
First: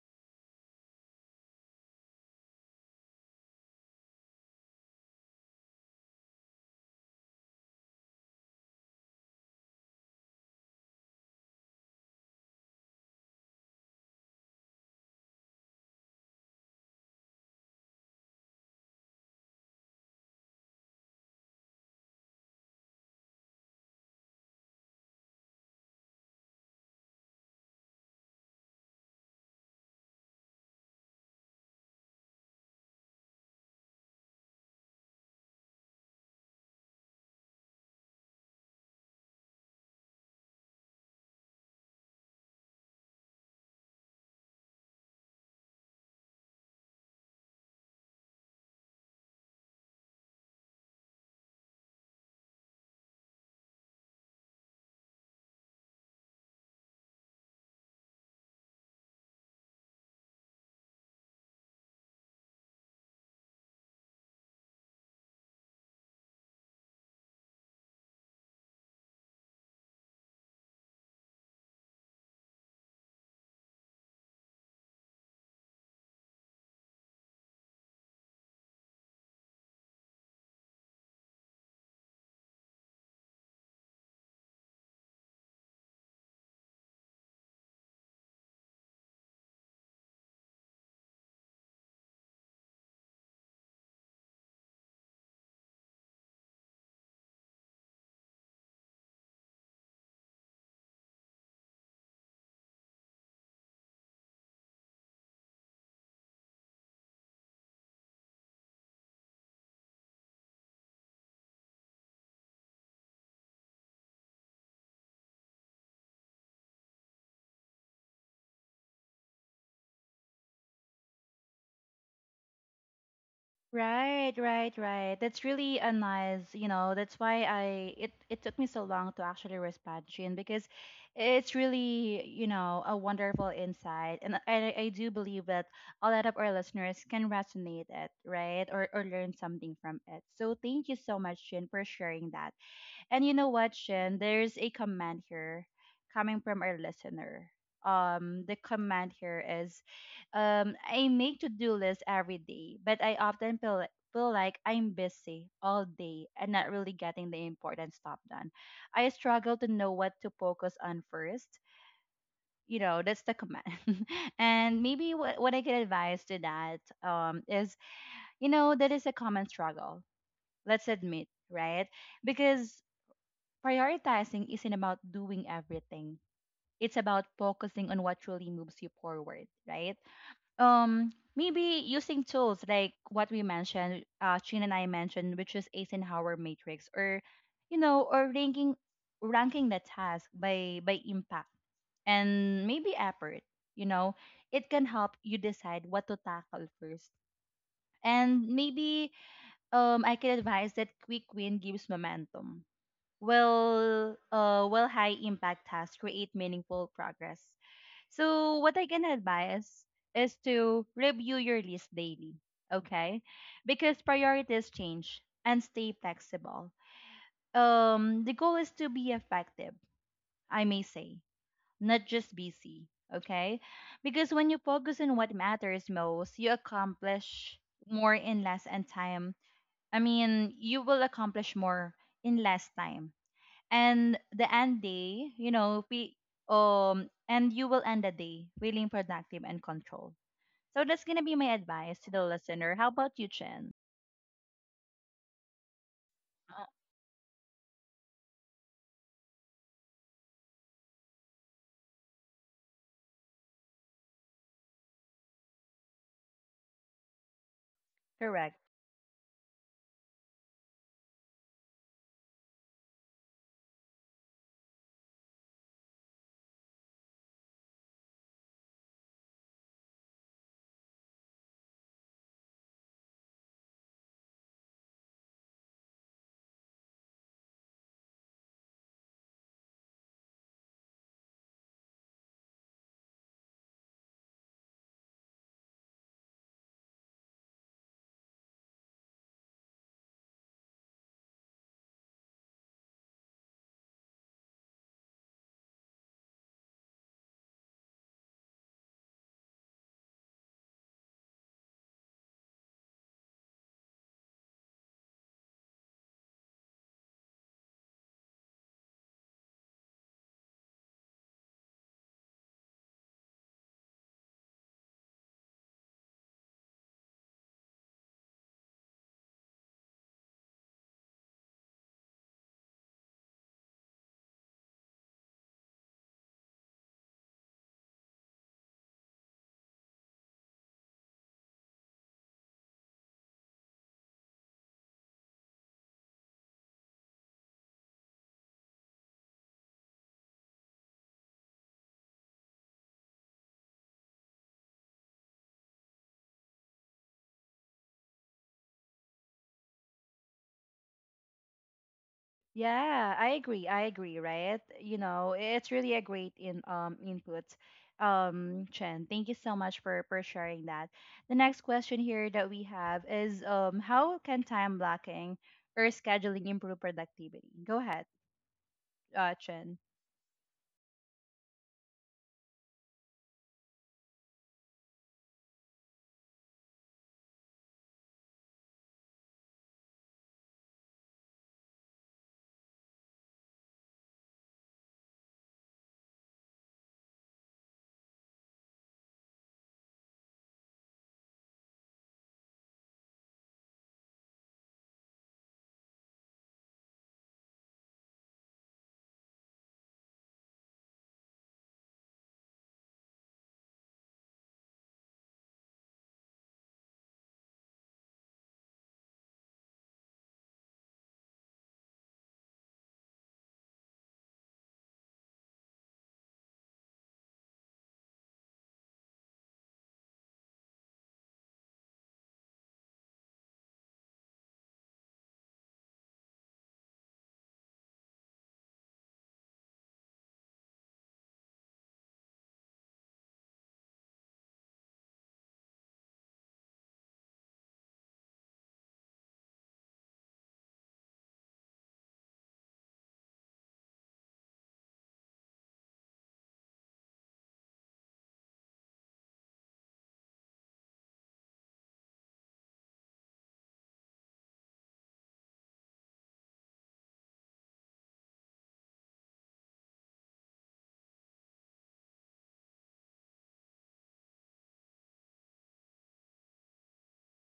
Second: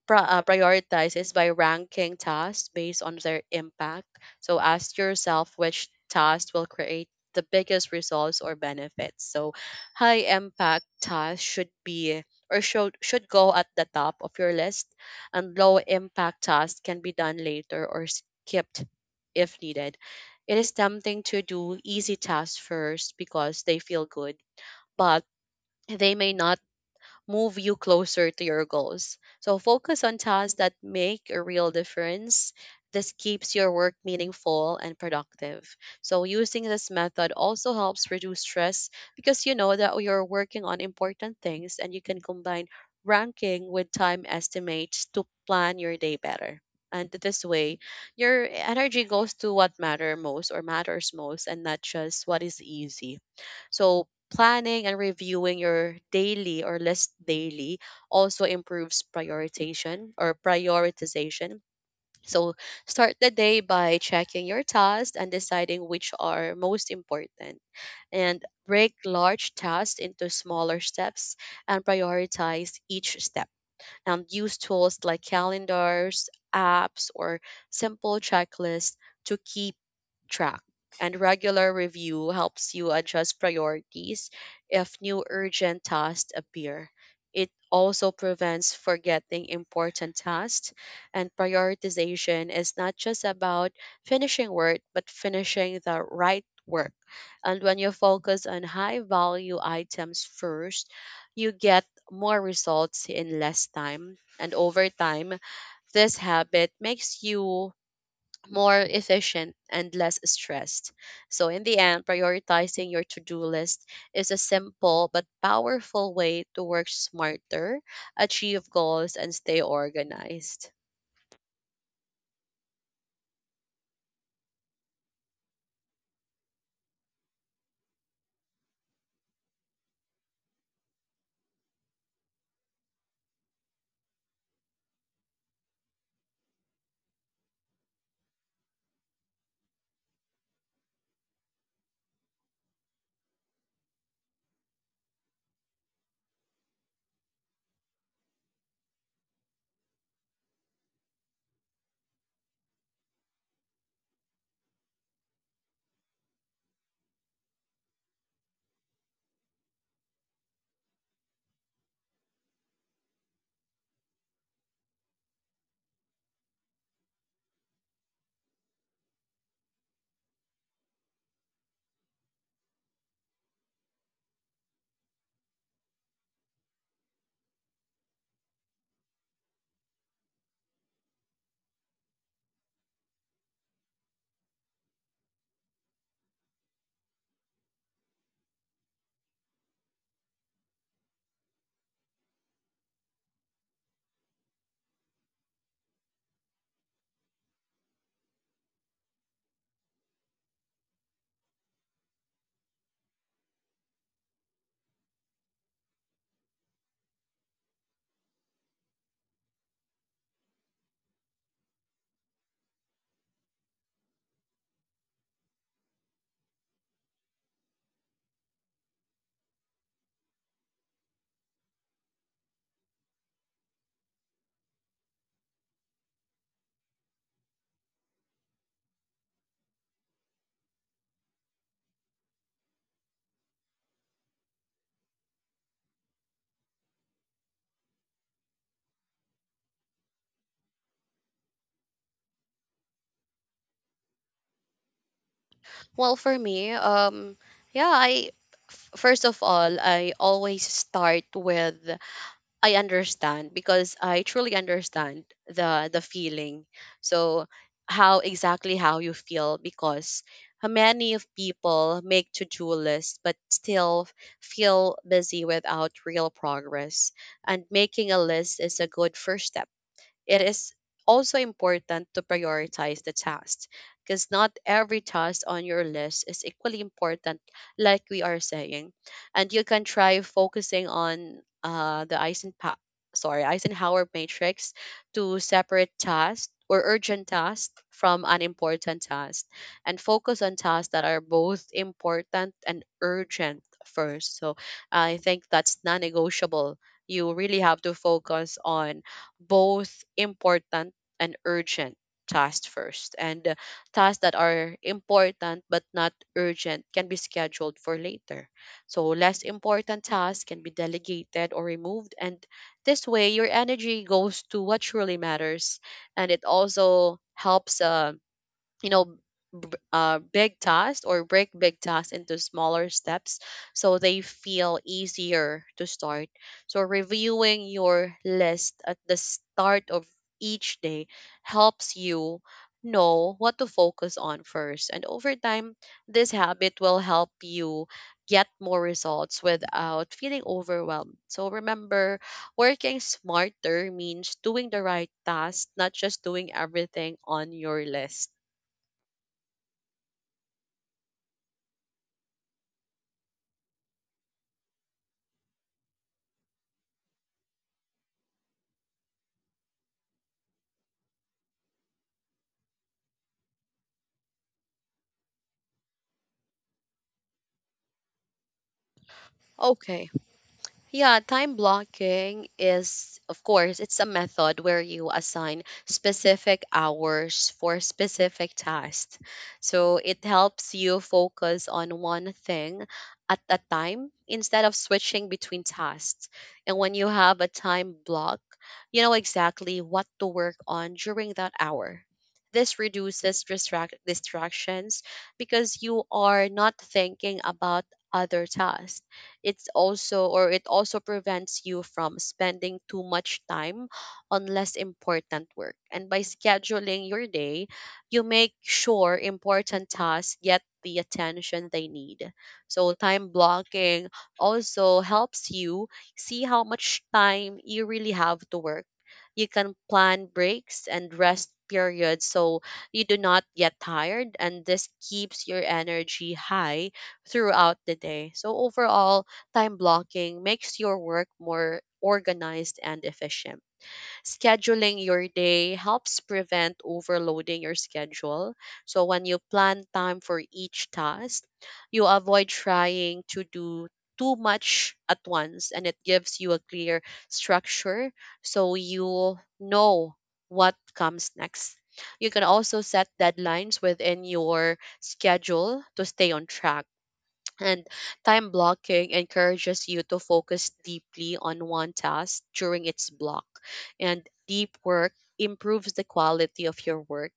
Speaker 2: prioritizes by ranking tasks based on their impact. So ask yourself which task will create the biggest results or benefits. So high impact tasks should be, or should go at the top of your list, and low impact tasks can be done later or skipped if needed. It is tempting to do easy tasks first because they feel good, but they may not move you closer to your goals. So focus on tasks that make a real difference. This keeps your work meaningful and productive. So using this method also helps reduce stress, because you know that you're working on important things, and you can combine ranking with time estimates to plan your day better. And this way, your energy goes to what matter most, or matters most, and not just what is easy. So, planning and reviewing your daily, or list daily, also improves prioritization, or prioritization. So, start the day by checking your tasks and deciding which are most important. And break large tasks into smaller steps and prioritize each step. Use tools like calendars, apps, or simple checklists to keep track. And regular review helps you adjust priorities if new urgent tasks appear. It also prevents forgetting important tasks, and prioritization is not just about finishing work, but finishing the right work. And when you focus on high value items first, you get more results in less time. And over time, this habit makes you more efficient and less stressed. So, in the end, prioritizing your to do list is a simple but powerful way to work smarter, achieve goals, and stay organized.
Speaker 1: Right, right, right. That's really a nice, you know, that's why I it took me so long to actually respond, Jean, because it's really, you know, a wonderful insight. And I do believe that a lot of our listeners can resonate it, right? Or learn something from it. So thank you so much, Jean, for sharing that. And you know what, Shin? There's a command here coming from our listener. The command here is, I make to-do lists every day, but I often feel like I'm busy all day and not really getting the important stuff done. I struggle to know what to focus on first. You know, that's the command. And maybe what I could advise to that is, you know, that is a common struggle. Let's admit, right? Because prioritizing isn't about doing everything. It's about focusing on what truly moves you forward, right? Maybe using tools like what we mentioned, Chin and I mentioned, which is Eisenhower matrix, or you know, or ranking the task by impact and maybe effort. You know, it can help you decide what to tackle first. And maybe I can advise that quick win gives momentum, will high impact tasks create meaningful progress. So what I can advise is to review your list daily, okay, because priorities change and stay flexible. Um, the goal is to be effective, I may say, not just busy. Okay, because when you focus on what matters most, you accomplish more in less and time I mean you will accomplish more in less time. And the end day, you know, we and you will end the day feeling productive and controlled. So that's gonna be my advice to the listener. How about you, Chen?
Speaker 2: Well, for
Speaker 1: Uh,
Speaker 2: me, yeah, first of all, I always start with, I understand, because I truly understand the feeling. So how
Speaker 1: correct.
Speaker 2: exactly how you feel, because many of people make to-do lists but still feel busy without real progress, and making a list is a good first step. It is also important to prioritize the tasks, because not every task on your list is equally important, like we are saying. And you can try focusing on the Eisenhower matrix to separate tasks, or urgent tasks from unimportant tasks, and focus on tasks that are both important and urgent first. So I think that's non negotiable. You really have to focus on both important and urgent tasks first. And tasks that are important but not urgent can be scheduled for later. So less important tasks can be delegated or removed. And this way, your energy goes to what truly matters. And it also helps. You know Big tasks, or break big tasks into smaller steps so they feel easier to start. So reviewing your list at the start of each day helps you know what to focus on first, and over time this habit will help you get more results without feeling overwhelmed. So remember, working smarter means doing the right task, not just doing everything on your list.
Speaker 1: Yeah, I agree. I agree. Right? You know, it's really a great in input. Chen, thank you so much for sharing that. The next question here that we have is how can time blocking or scheduling improve productivity? Go ahead, Chen.
Speaker 2: Okay. Yeah, time blocking is, of course, it's a method where you assign specific hours for specific tasks. So it helps you focus on one thing at a time instead of switching between tasks. And when you have a time block, you know exactly what to work on during that hour. This reduces distractions, because you are not thinking about other tasks. It's also, or it also prevents you from spending too much time on less important work. And by scheduling your day, you make sure important tasks get the attention they need. So time blocking also helps you see how much time you really have to work. You can plan breaks and rest periods so you do not get tired, and this keeps your energy high throughout the day. So overall, time blocking makes your work more organized and efficient. Scheduling your day helps prevent overloading your schedule. So when you plan time for each task, you avoid trying to do too much at once, and it gives you a clear structure so you know what comes next. You can also set deadlines within your schedule to stay on track, and time blocking encourages you to focus deeply on one task during its block. And deep work improves the quality of your work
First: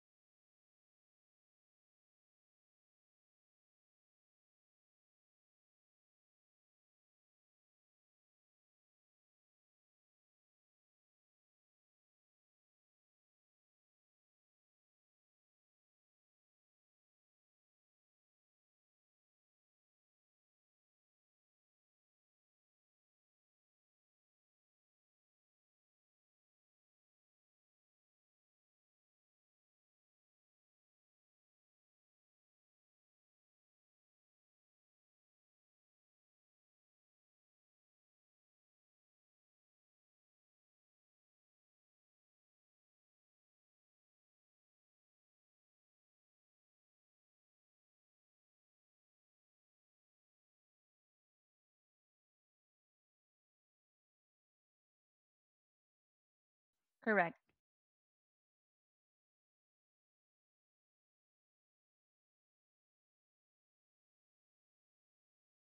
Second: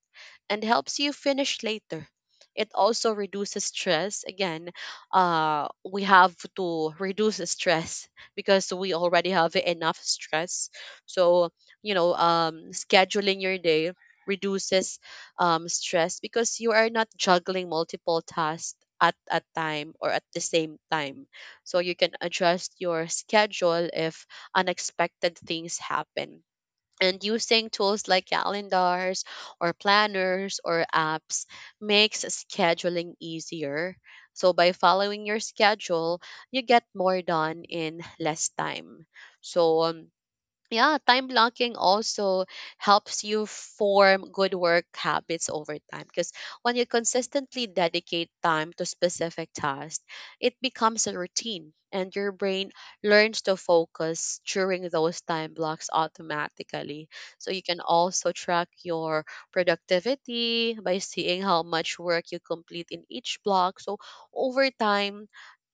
Speaker 2: and helps you finish later. It also reduces stress. Again, we have to reduce the stress because we already have enough stress. So, you know, scheduling your day reduces stress, because you are not juggling multiple tasks at a time, or at the same time. So you can adjust your schedule if unexpected things happen. And using tools like calendars or planners or apps makes scheduling easier. So by following your schedule, you get more done in less time. So yeah, time blocking also helps you form good work habits over time, because when you consistently dedicate time to specific tasks, it becomes a routine, and your brain learns to focus during those time blocks automatically.
Speaker 1: Correct.
Speaker 2: So you can also track your productivity by seeing how much work you complete in each block. So over time,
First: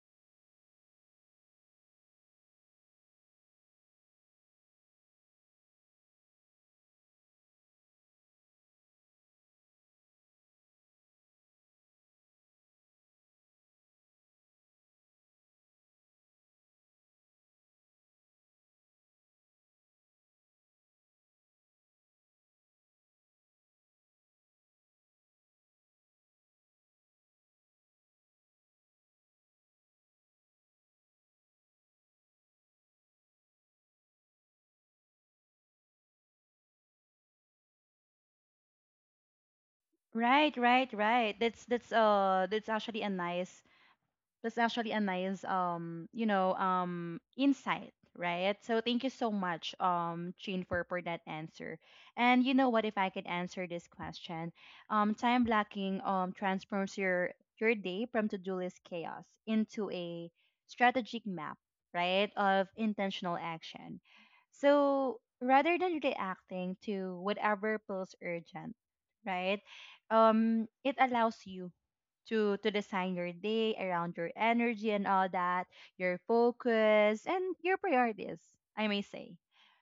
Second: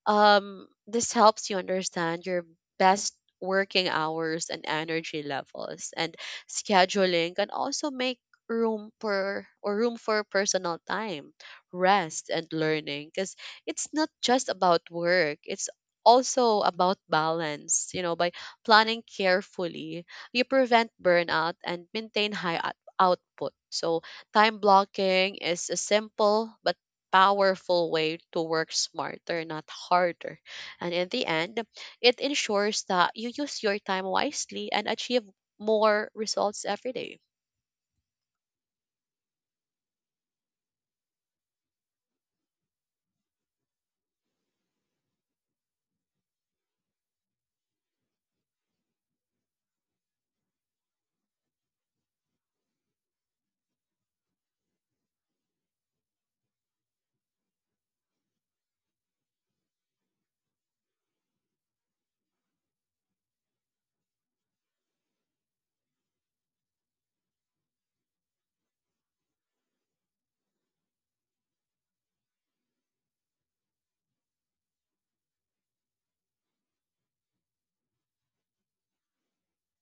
Speaker 2: this helps you understand your best working hours and energy levels, and scheduling can also make room for, or room for personal time, rest, and learning, because it's not just about work, it's also about balance. You know, by planning carefully, you prevent burnout and maintain output. So, time blocking is a simple but powerful way to work smarter, not harder. And in the end, it ensures that you use your time wisely and achieve more results every day.
Speaker 1: Right, right, right. That's actually a nice, you know, insight, right? So thank you so much, Chin, for that answer. And you know what, if I could answer this question, time blocking transforms your day from to-do list chaos into a strategic map, right, of intentional action. So rather than reacting to whatever feels urgent, right? It allows you to design your day around your energy and all that, your focus and your priorities, I may say.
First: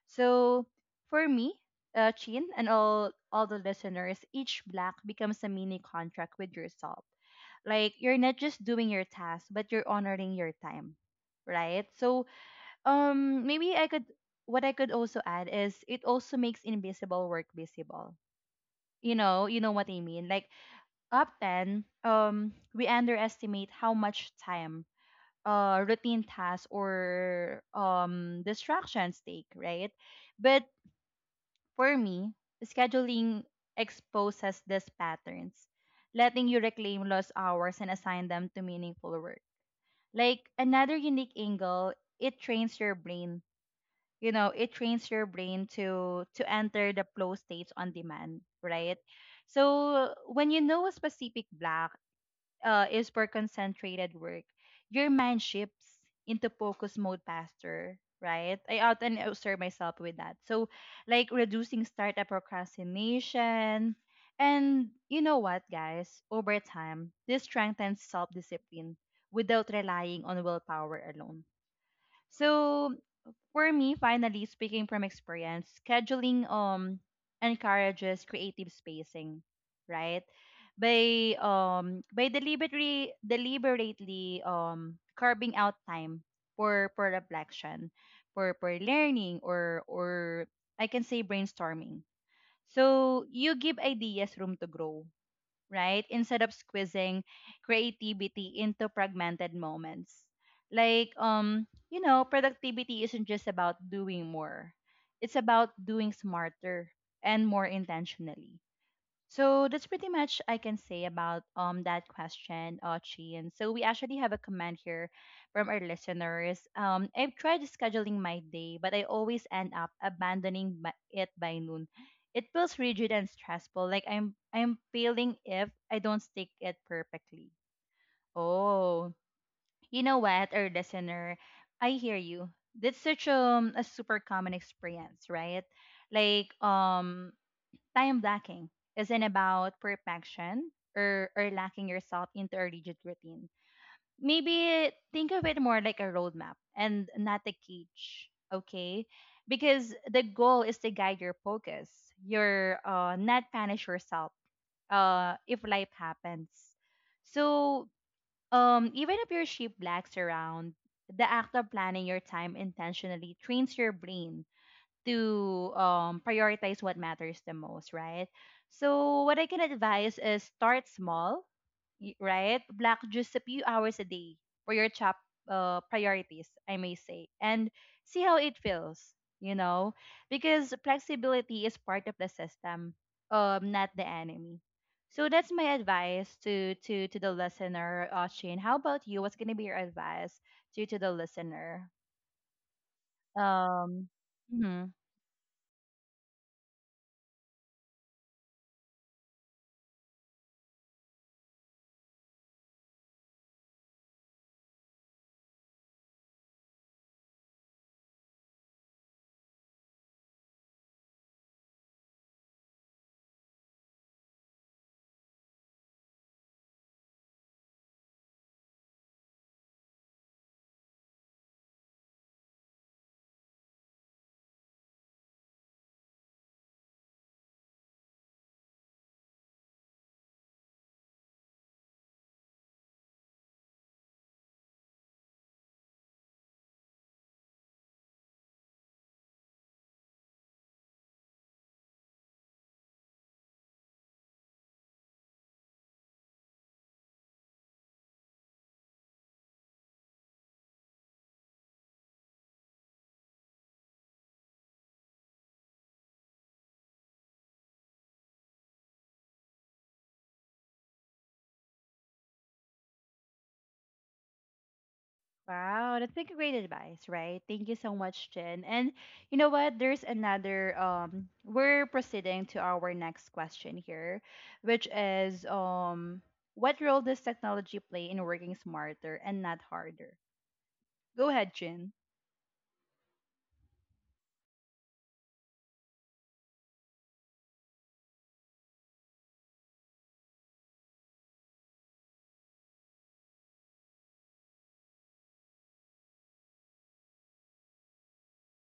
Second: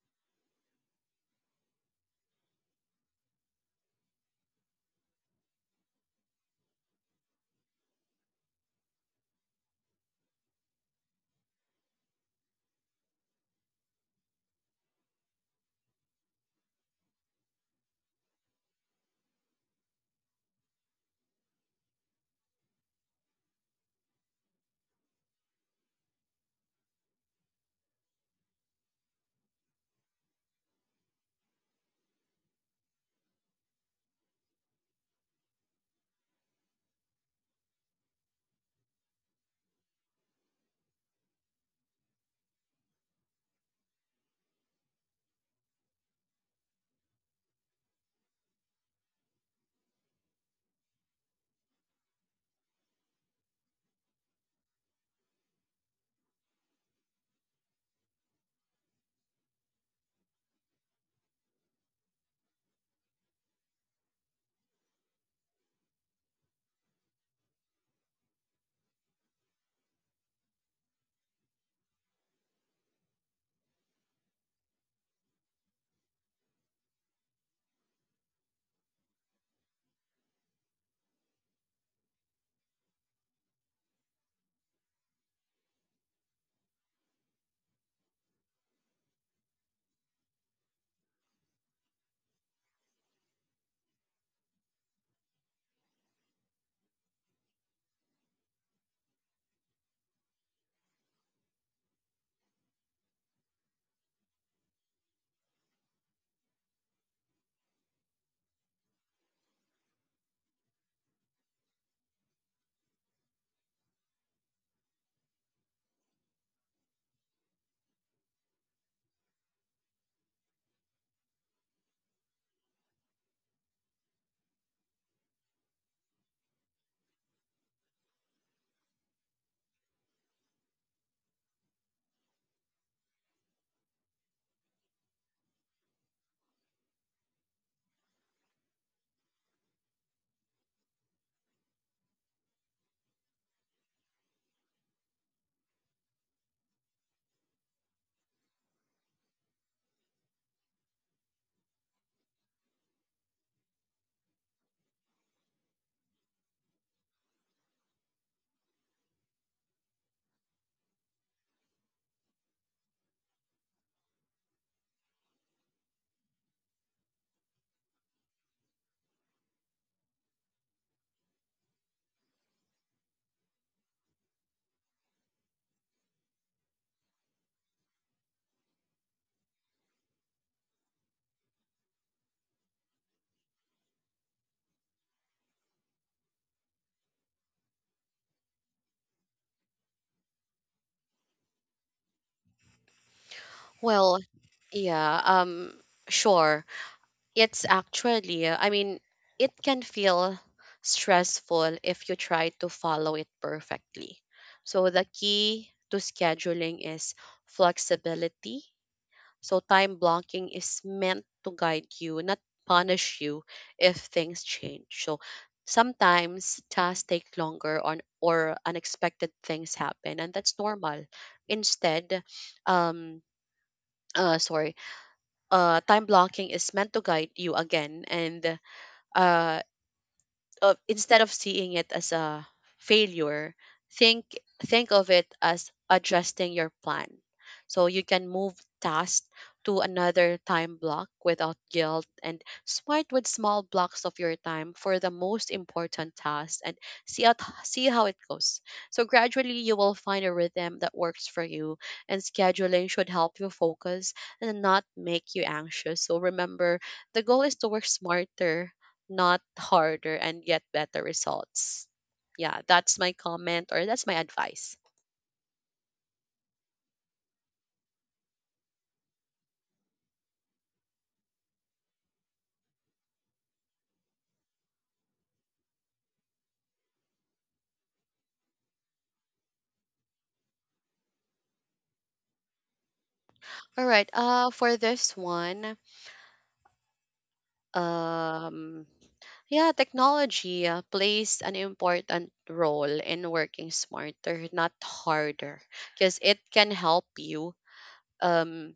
Speaker 1: So for me, Chin and all the listeners, each block becomes a mini contract with yourself. Like you're not just doing your task, but you're honoring your time, right? So maybe I could also add is it also makes invisible work visible. You know what I mean. Like often we underestimate how much time routine tasks or distractions take, right? But for me, scheduling exposes these patterns, letting you reclaim lost hours and assign them to meaningful work. Like another unique angle, it trains your brain. You know, it trains your brain to enter the flow states on demand, right? So when you know a specific block is for concentrated work, your mind shifts into focus mode faster, right? I often observe myself with that. So, like reducing startup procrastination. And you know what, guys? Over time, this strengthens self discipline without relying on willpower alone. So, for me, finally, speaking from experience, scheduling encourages creative spacing, right? By deliberately carving out time for reflection, for learning or I can say brainstorming. So you give ideas room to grow, right? Instead of squeezing creativity into fragmented moments. Like you know, productivity isn't just about doing more. It's about doing smarter and more intentionally. So that's pretty much I can say about that question, Chi. So we actually have a comment here from our listeners. I've tried scheduling my day, but I always end up abandoning it by noon. It feels rigid and stressful. Like I'm failing if I don't stick it perfectly. Oh, you know what, our listener, I hear you. That's such a super common experience, right? Like time blocking isn't about perfection or locking yourself into a rigid routine. Maybe think of it more like a roadmap and not a cage, okay? Because the goal is to guide your focus. You're not punish yourself if life happens. So even if your ship blacks around, the act of planning your time intentionally trains your brain to prioritize what matters the most, right? So, what I can advise is start small, right? Block just a few hours a day for your chap priorities, I may say, and see how it feels, you know, because flexibility is part of the system, not the enemy. So that's my advice to the listener, Shane. How about you? What's gonna be your advice to the listener? Um.
Speaker 2: Well,
Speaker 1: Mm-hmm.
Speaker 2: yeah, sure. It's actually, I mean, it can feel stressful if you try to follow it perfectly. So the key to scheduling is flexibility. So time blocking is meant to guide you, not punish you if things change. So sometimes tasks take longer on, or unexpected things happen, and that's normal. Instead, um uh sorry, time blocking is meant to guide you again, and uh instead of seeing it as a failure, think think of it as adjusting your plan. So you can move tasks to another time block without guilt, and smart with small blocks of your time for the most important tasks, and see how, see how it goes. So gradually you will find a rhythm that works for you, and scheduling should help you focus and not make you anxious. So remember, the goal is to work smarter, not harder, and get better results. Yeah, that's my comment, or that's my advice.
Speaker 1: Wow, that's like a great advice, right? Thank you so much, Jen. And you know what? There's another we're proceeding to our next question here, which is what role does technology play in working smarter and not harder? Go ahead, Jen.
Speaker 2: All right. For this one, um, yeah, technology plays an important role in working smarter, not harder, because it can help you um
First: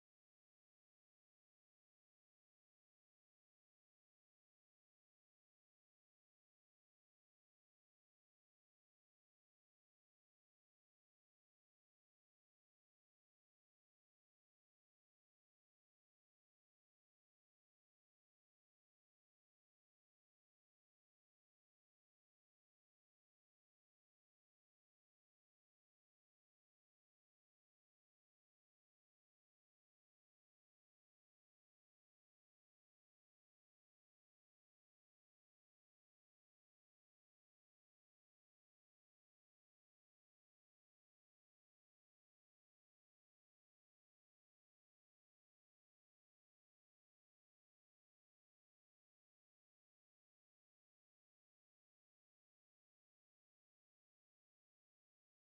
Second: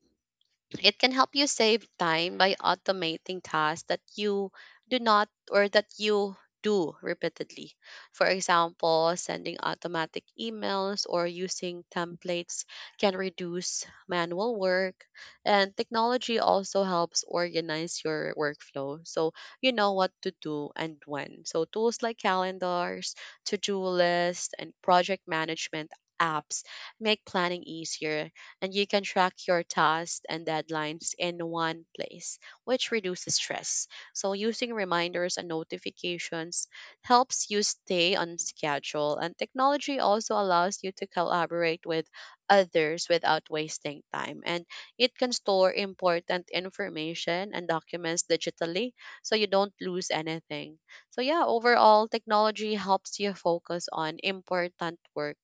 Speaker 2: Save time by automating tasks that you do not, or that you do repeatedly. For example, sending automatic emails or using templates can reduce manual work. And technology also helps organize your workflow so you know what to do and when. So, tools like calendars, to do lists, and project management apps make planning easier, and you can track your tasks and deadlines in one place, which reduces stress. So, using reminders and notifications helps you stay on schedule, and technology also allows you to collaborate with others without wasting time. And it can store important information and documents digitally so you don't lose anything. So, yeah, overall, technology helps you focus on important work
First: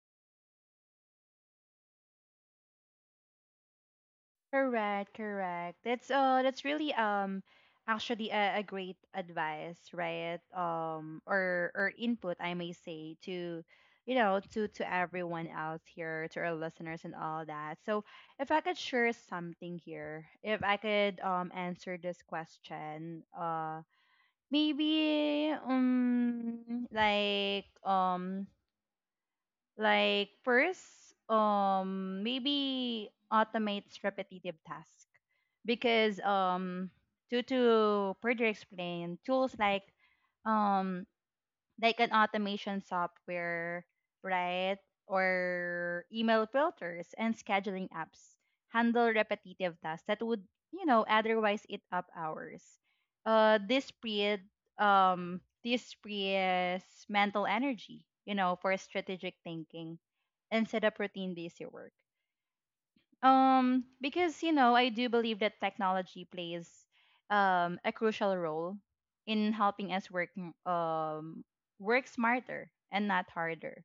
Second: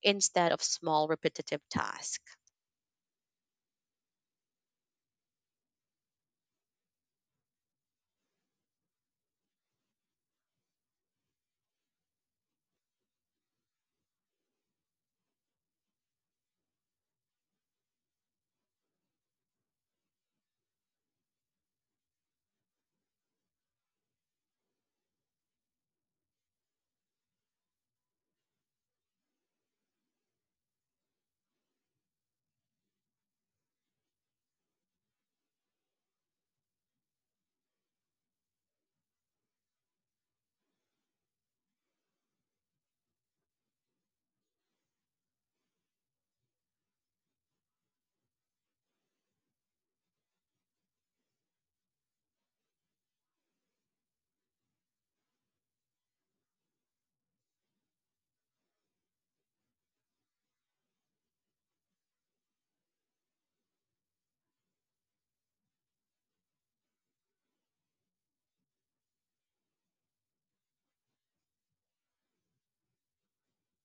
Speaker 2: instead of small repetitive tasks.
Speaker 1: Correct, correct. That's really actually a great advice, right? Or input I may say to to everyone else here, to our listeners and all that. So if I could share something here, if I could answer this question, maybe like first, maybe automates repetitive tasks because due to further explain, tools um like an automation software, right? Or email filters and scheduling apps handle repetitive tasks that would, otherwise eat up hours. This period, this previous mental energy, you know, for strategic thinking instead of routine busy work. Because you know, I do believe that technology plays a crucial role in helping us work work smarter and not harder.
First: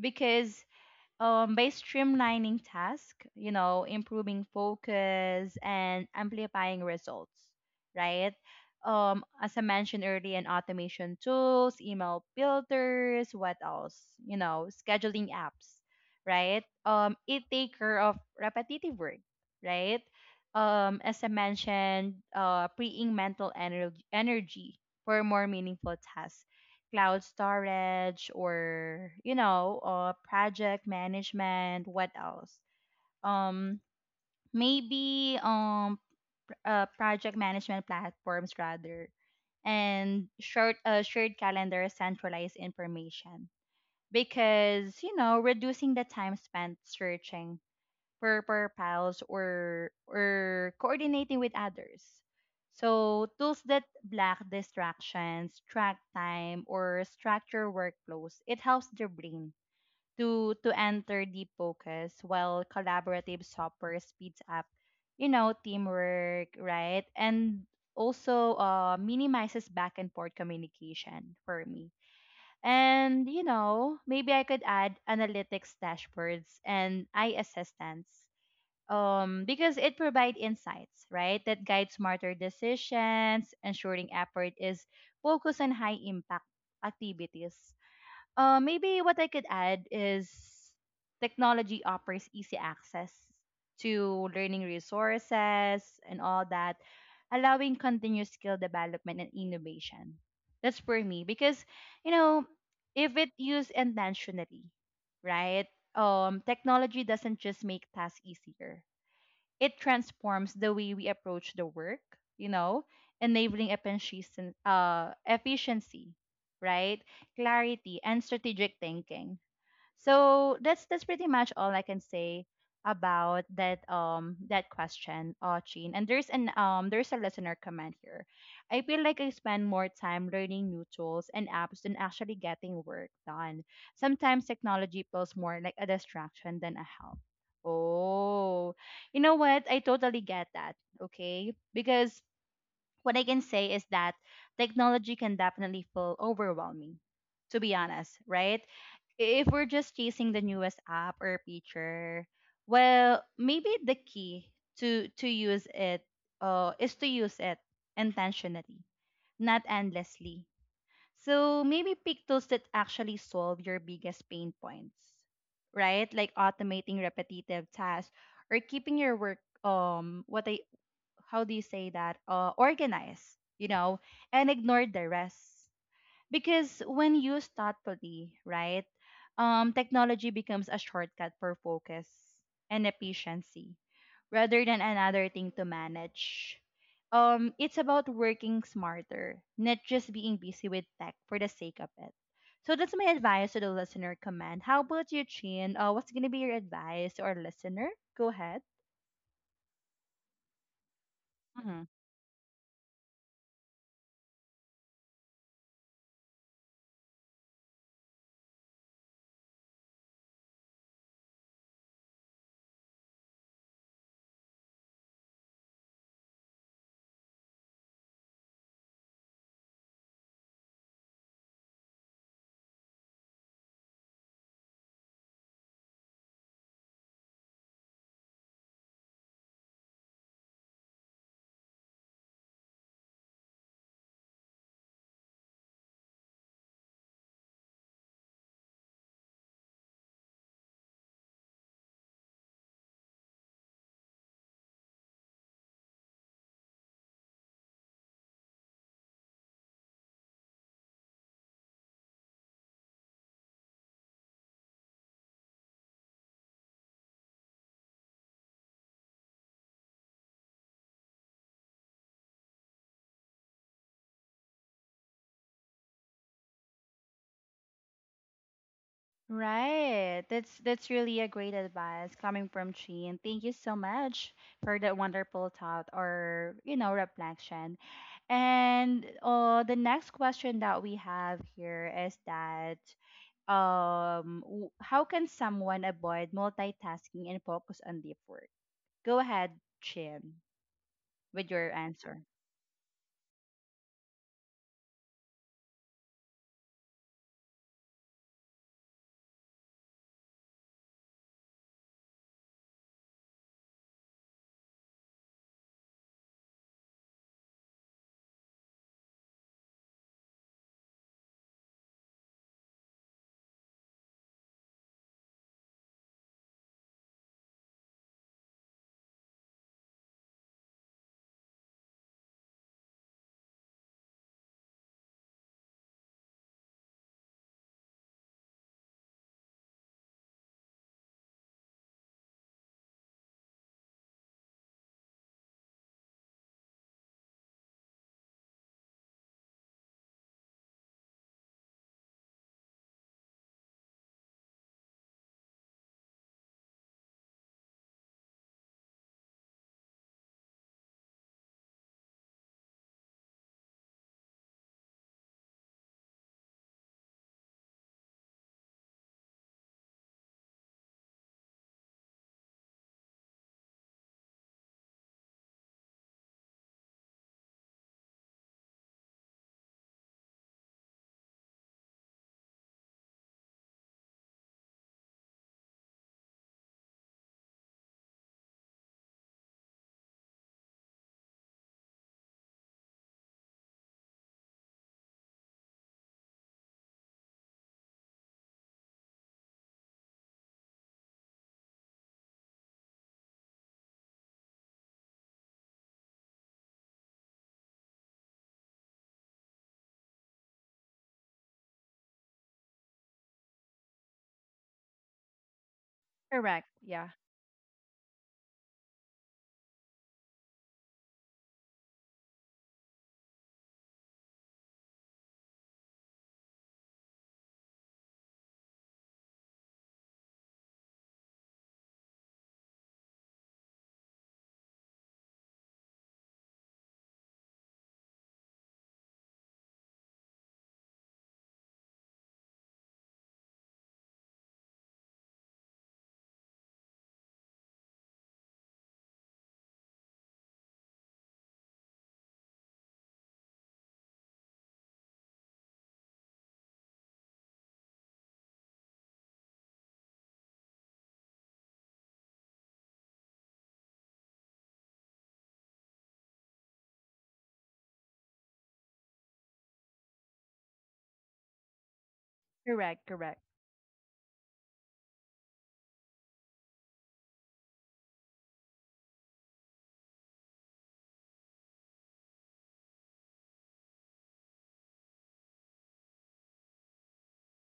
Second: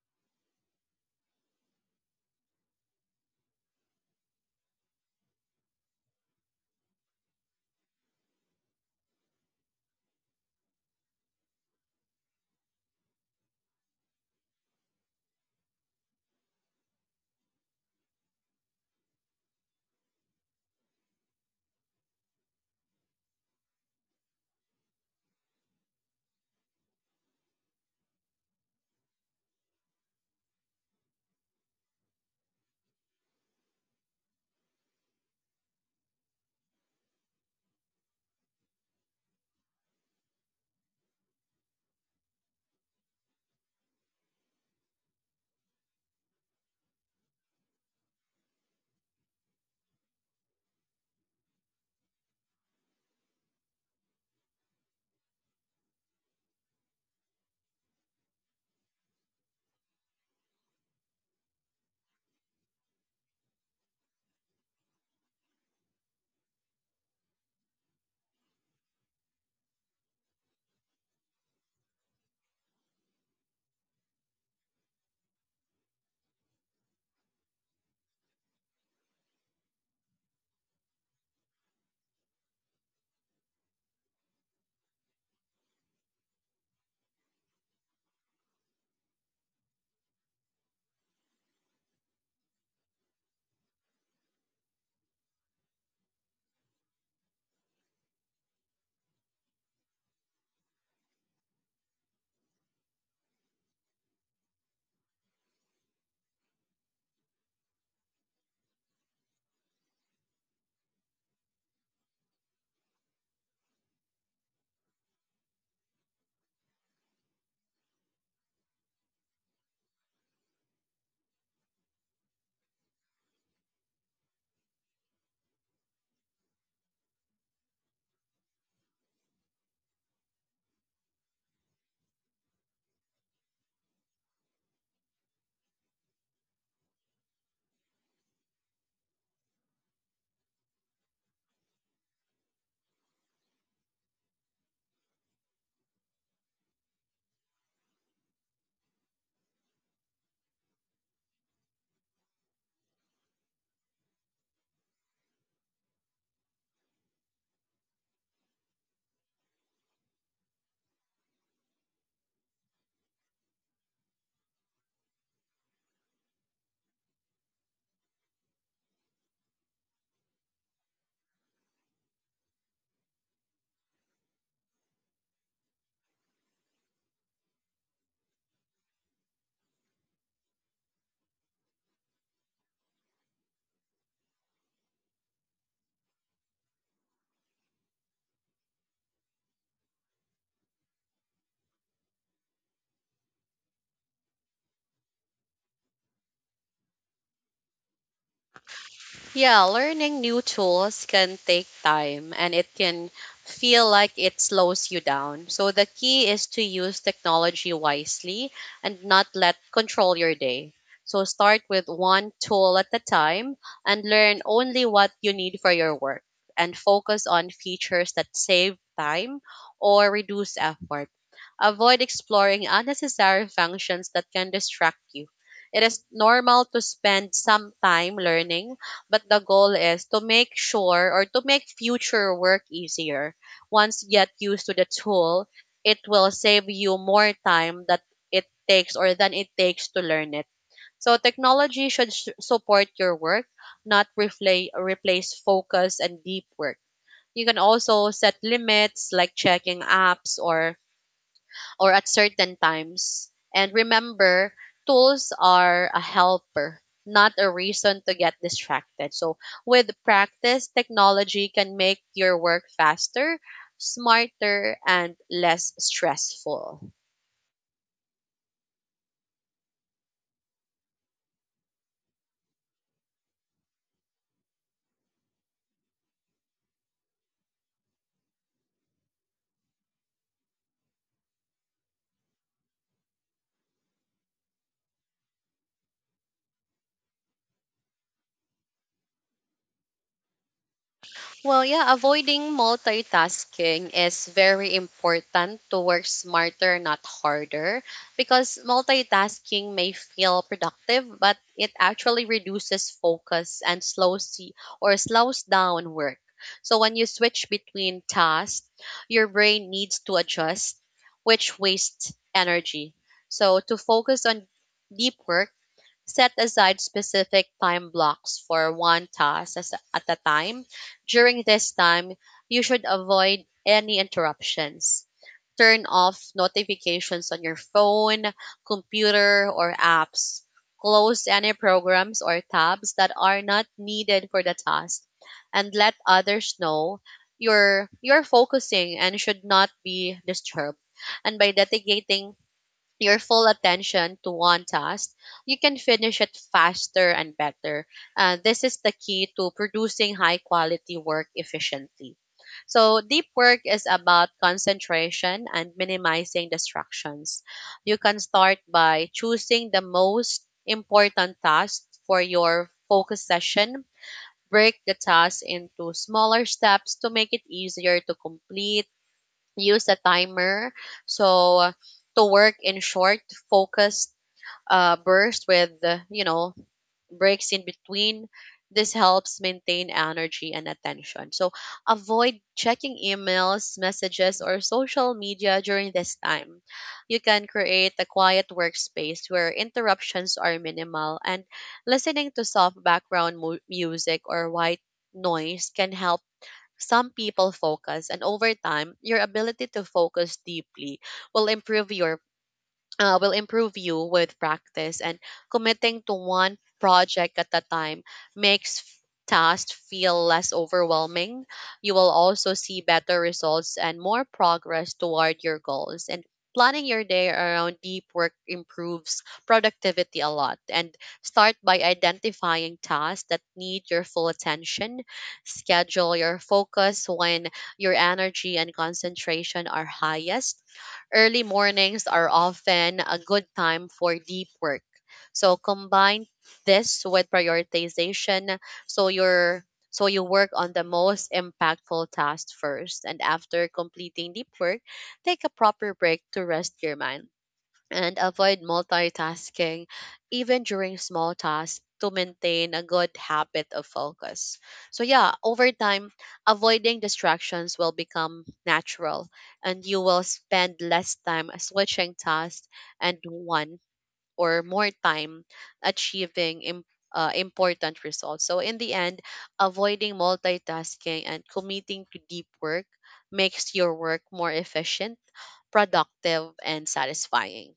Speaker 1: Because by streamlining tasks, you know, improving focus and amplifying results, right? As I mentioned earlier, and automation tools, email filters, what else? You know, scheduling apps, right? It take care of repetitive work, right? As I mentioned, freeing mental energy for more meaningful tasks, cloud storage or you know project management, what else, um maybe um project management platforms rather, and short shared calendar, centralized information, because you know reducing the time spent searching per pals or coordinating with others. So tools that block distractions, track time, or structure workflows. It helps the brain to enter deep focus while collaborative software speeds up, you know, teamwork, right? And also minimizes back and forth communication for me. And you know, maybe I could add analytics dashboards and eye assistants, because it provides insights, right, that guide smarter decisions, ensuring effort is focused on high impact activities. Maybe what I could add is technology offers easy access to learning resources and all that, allowing continuous skill development and innovation. That's for me because, you know, if it used intentionally, right? Technology doesn't just make tasks easier, it transforms the way we approach the work, you know, enabling efficiency, efficiency, right? Clarity and strategic thinking. So that's pretty much all I can say about that that question, Chin. And there's an there's a listener comment here. I feel like I spend more time learning new tools and apps than actually getting work done. Sometimes technology feels more like a distraction than a help. Oh, you know what? I totally get that. Okay, because what I can say is that technology can definitely feel overwhelming, to be honest, right? If we're just chasing the newest app or feature, well, maybe the key to use it is to use it intentionally, not endlessly. So maybe pick tools that actually solve your biggest pain points, right? Like automating repetitive tasks or keeping your work what I how do you say that organized, you know, and ignored the rest, because when used thoughtfully, right, technology becomes a shortcut for focus and efficiency rather than another thing to manage. It's about working smarter, not just being busy with tech for the sake of it. So that's my advice to the listener comment. How about you, Chin? What's going to be your advice to our listener? Go ahead.
Speaker 2: Yeah, learning new tools can take time, and it can feel like it slows you down. So the key is to use technology wisely and not let control your day. So start with one tool at a time and learn only what you need for your work, and focus on features that save time or reduce effort. Avoid exploring unnecessary functions that can distract you. It is normal to spend some time learning, but the goal is to make sure or to make future work easier. Once you get used to the tool, it will save you more time that it takes or than it takes to learn it. So technology should support your work, not replace focus and deep work. You can also set limits like checking apps or at certain times. And remember, tools are a helper, not a reason to get distracted. So, with practice, technology can make your work faster, smarter, and less stressful.
Speaker 1: Right. That's really a great advice coming from Chi, and thank you so much for that wonderful thought or you know reflection. And the next question that we have here is that how can someone avoid multitasking and focus on deep work? Go ahead, Chin, with
Speaker 2: Well,
Speaker 1: your
Speaker 2: yeah,
Speaker 1: answer.
Speaker 2: avoiding multitasking is very important to work smarter, not harder, because multitasking may feel productive, but it actually reduces focus and slows or slows down work. So when you switch between tasks, your brain needs to adjust, which wastes energy. So to focus on deep work, set aside specific time blocks for one task at a time. During this time, you should avoid any interruptions. Turn off notifications on your phone, computer, or apps. Close any programs or tabs that are not needed for the task and let others know you're focusing and should not be disturbed. And by dedicating your full attention to one task, you can finish it faster and better. This is the key to producing high quality work efficiently. So, deep work is about concentration and minimizing distractions. You can start by choosing the most important task for your focus session. Break the task into smaller steps to make it easier to complete, use a timer so uh, to work in short focused bursts with breaks in between. This helps maintain energy and attention, so avoid checking emails, messages, or social media during this time. You can create a quiet workspace where interruptions are minimal, and listening to soft background music or white noise can help some people focus. And over time, your ability to focus deeply will improve your will improve you with practice, and committing to one
Speaker 1: Correct. Yeah.
Speaker 2: project at a time makes tasks feel less overwhelming. You will also see better results and more progress toward your goals, and planning your day around deep work improves productivity a lot. And start by identifying tasks that need your full attention. Schedule your focus when your energy and concentration are highest. Early mornings are often a good time for deep work. So combine this with prioritization so your, so you work on the most impactful tasks first, and after completing deep work, take a proper break to rest your mind and avoid multitasking even during small tasks to maintain a good habit of focus. So, yeah, over time, avoiding distractions will become natural, and you will spend less time switching tasks
Speaker 1: Correct.
Speaker 2: and
Speaker 1: Correct.
Speaker 2: one or more time achieving important results. So, in the end, avoiding multitasking and committing to deep work makes your work more efficient, productive, and satisfying.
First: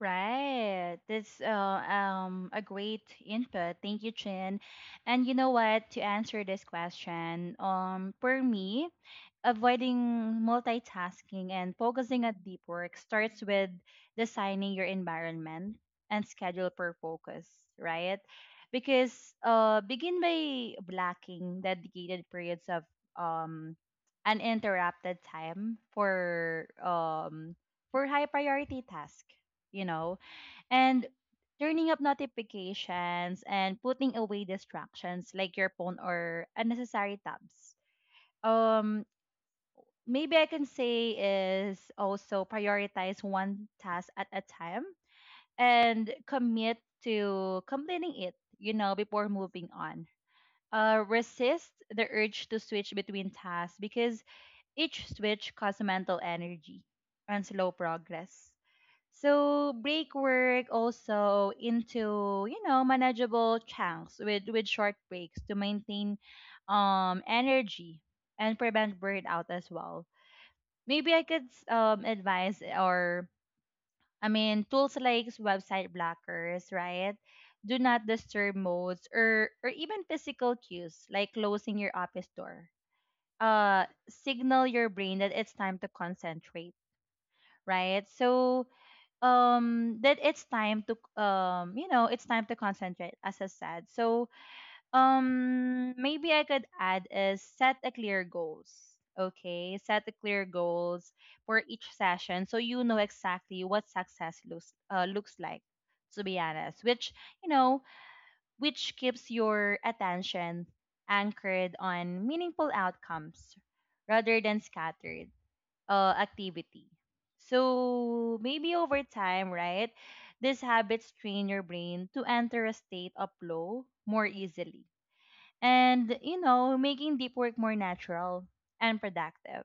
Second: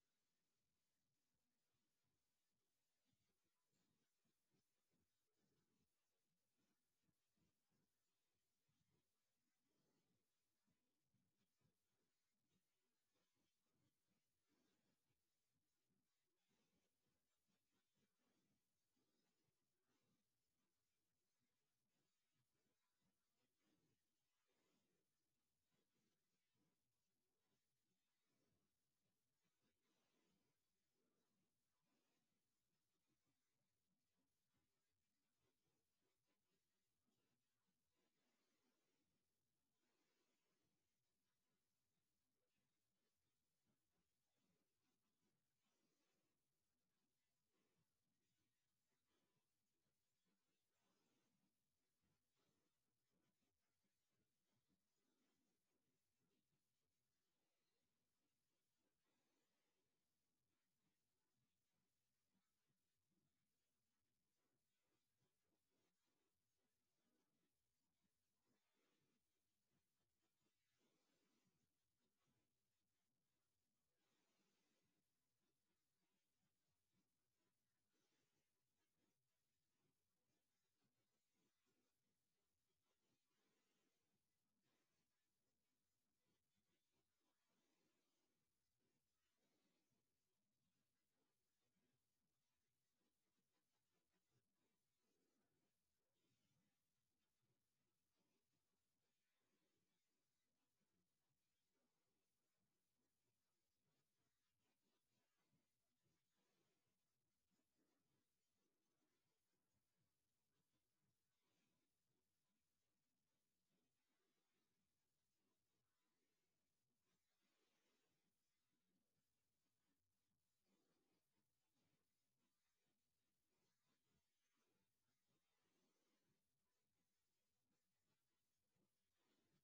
Speaker 1: Right. That's a great input. Thank you, Chin. And you know what? To answer this question, for me, avoiding multitasking and focusing on deep work starts with designing your environment and schedule per focus, right? Because begin by blocking dedicated periods of um, uninterrupted time for high priority task. You know, and turning up notifications and putting away distractions like your phone or unnecessary tabs. Um, Maybe I can say is also prioritize one task at a time and commit to completing it, you know, before moving on. Resist the urge to switch between tasks because each switch causes mental energy and slow progress. So break work also into you know manageable chunks with short breaks to maintain energy and prevent burnout as well. Maybe I could advise, or I mean tools like website blockers, right? Do not disturb modes or even physical cues like closing your office door. Signal your brain that it's time to concentrate, right? So that it's time to you know it's time to concentrate as I said. So maybe I could add is set a clear goals. Okay, set the clear goals for each session so you know exactly what success looks like, to be honest, which you know which keeps your attention anchored on meaningful outcomes rather than scattered activity. So maybe over time, right, these habits train your brain to enter a state of flow more easily. And, you know, making deep work more natural and productive.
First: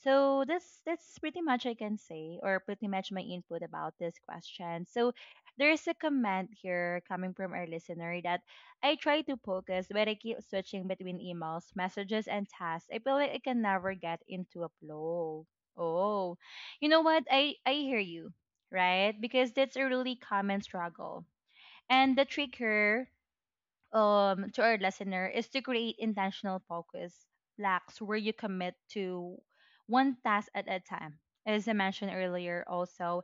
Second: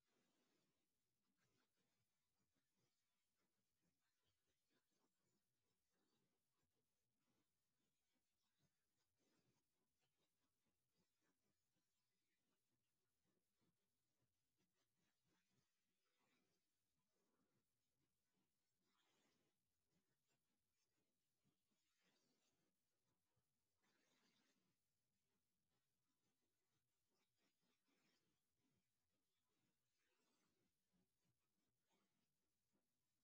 Speaker 1: So that's pretty much I can say, or pretty much my input about this question. So there is a comment here coming from our listener that, I try to focus, but I keep switching between emails, messages, and tasks. I feel like I can never get into a flow. Oh, you know what? I hear you, right? Because that's a really common struggle. And the trick here to our listener is to create intentional focus blocks where you commit to one task at a time, as I mentioned earlier also.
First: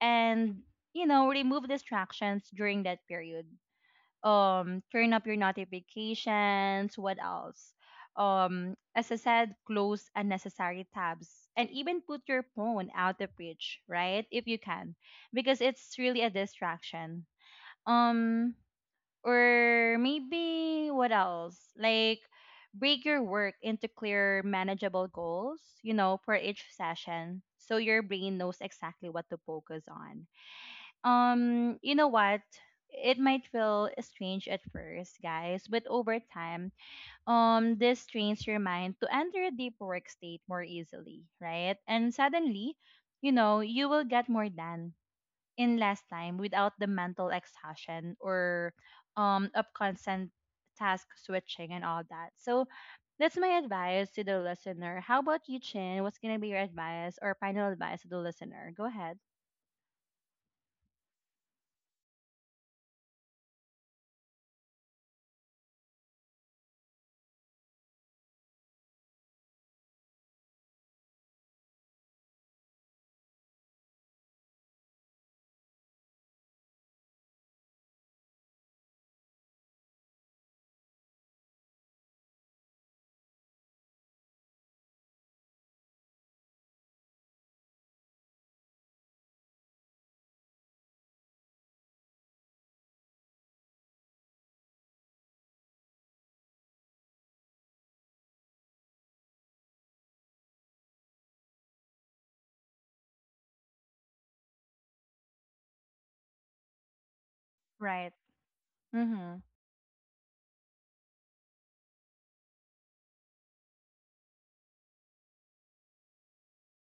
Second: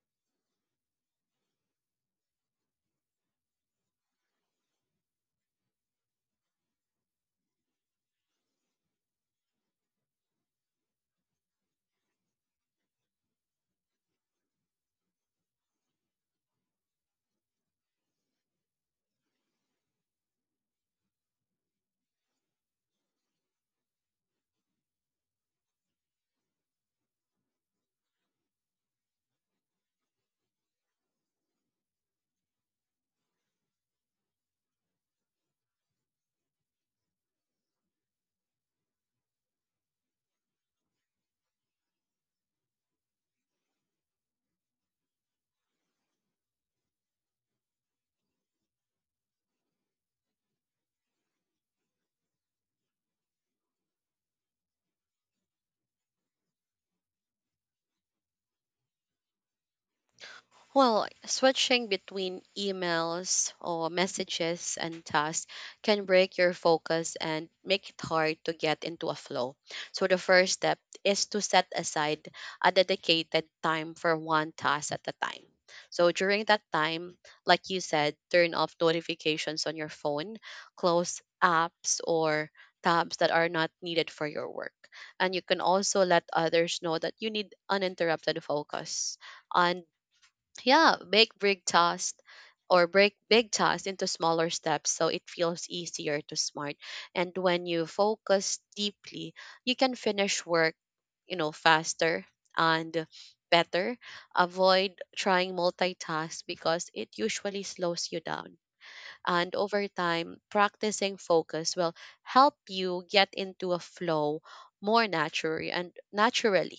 Speaker 1: And you know remove distractions during that period. Turn up your notifications, what else, as I said, close unnecessary tabs and even put your phone out of reach, right, if you can, because it's really a distraction. um or maybe what else? Like break your work into clear, manageable goals, you know, for each session so your brain knows exactly what to focus on. You know what? It might feel strange at first, guys, but over time, this trains your mind to enter a deep work state more easily, right? And suddenly, you know, you will get more done in last time without the mental exhaustion or of constant task switching and all that. So that's my advice to the listener. How about you, Chin? What's gonna be your advice or final advice to the listener? Go ahead.
Speaker 2: Well, switching between emails or messages and tasks can break your focus and make it hard to get into a flow. So, the first step is to set aside a dedicated time for one task at a time. So, during that time, like you said, turn off notifications on your phone, close apps or tabs that are not needed for your work. And you can also let others know that you need uninterrupted focus, and yeah, make big tasks or break big tasks into smaller steps so it feels easier to smart. And when you focus deeply, you can finish work, you know, faster and better. Avoid trying multitask because it usually slows
Speaker 1: Right.
Speaker 2: you down,
Speaker 1: Mm-hmm.
Speaker 2: and over time, practicing focus will help you get into a flow more naturally and naturally.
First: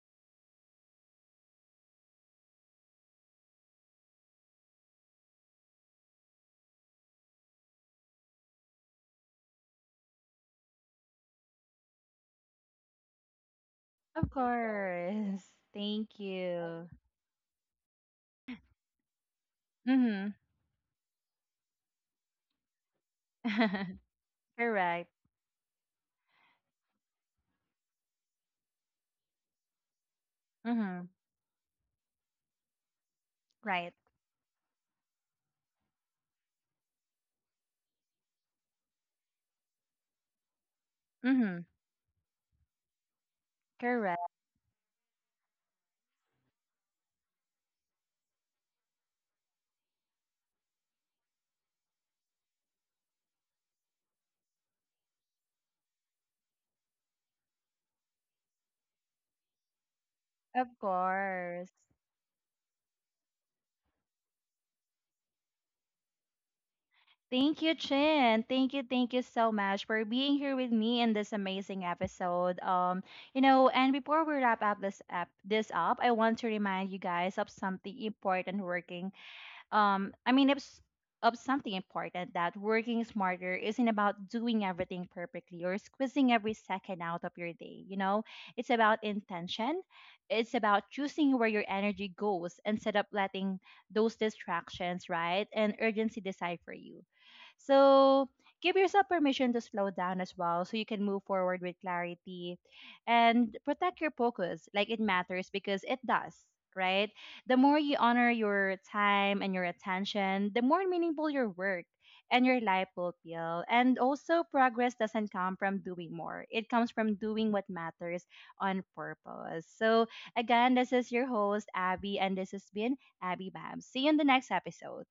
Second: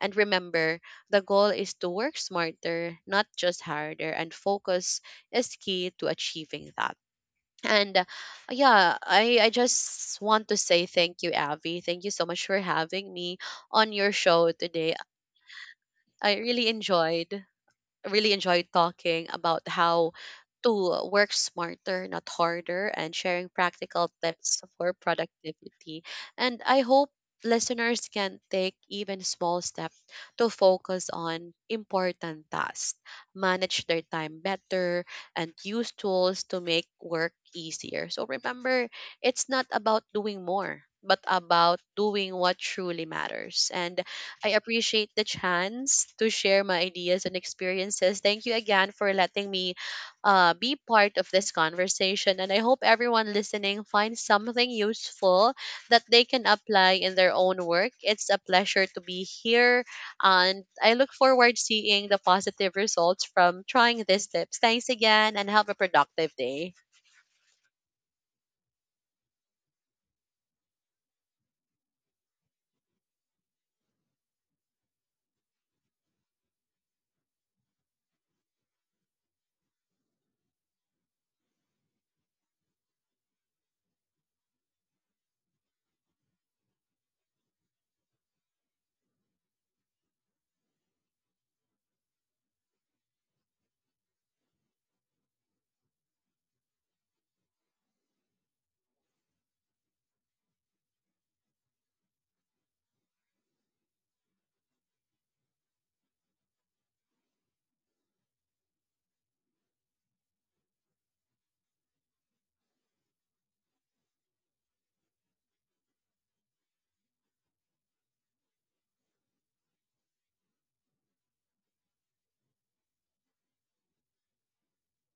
Speaker 2: And remember, the goal is to work smarter, not just harder, and focus is key to achieving that. And uh, yeah, I just want to say thank you, Avi. Thank you so much for having me on your
Speaker 1: Of
Speaker 2: show today.
Speaker 1: course. Thank
Speaker 2: I really
Speaker 1: you.
Speaker 2: enjoyed, really enjoyed talking about how
Speaker 1: Mm-hmm.
Speaker 2: to work smarter, not harder, and sharing practical tips for
Speaker 1: Correct.
Speaker 2: productivity. And I hope listeners can take even small steps to
Speaker 1: Mm-hmm.
Speaker 2: focus on important tasks, manage
Speaker 1: Right.
Speaker 2: their time better, and use tools to make work easier. So remember, it's not about doing more, but
Speaker 1: Mm-hmm.
Speaker 2: about doing what truly matters. And
Speaker 1: Correct.
Speaker 2: I appreciate the chance to share my ideas and experiences. Thank you again for letting me be part of this conversation. And I hope everyone listening finds something useful that they can apply in their own work. It's a pleasure to be here. And
Speaker 1: Of
Speaker 2: I look forward
Speaker 1: course.
Speaker 2: seeing the positive results from trying these tips. Thanks again and have a productive day.
Speaker 1: Thank you, Chin. Thank you so much for being here with me in this amazing episode. You know, and before we wrap up this up this up, I want to remind you guys of something important, working I mean, it's of something important that working smarter isn't about doing everything perfectly or squeezing every second out of your day. You know, it's about intention. It's about choosing where your energy goes instead of letting those distractions, right, and urgency decide for you. So give yourself permission to slow down as well so you can move forward with clarity and protect your focus like it matters because it does, right? The more you honor your time and your attention, the more meaningful your work and your life will feel. And also, progress doesn't come from doing more, it comes from doing what matters on purpose. So, again, this is your host, Abby, and this has been Abby Babs. See you in the next episode.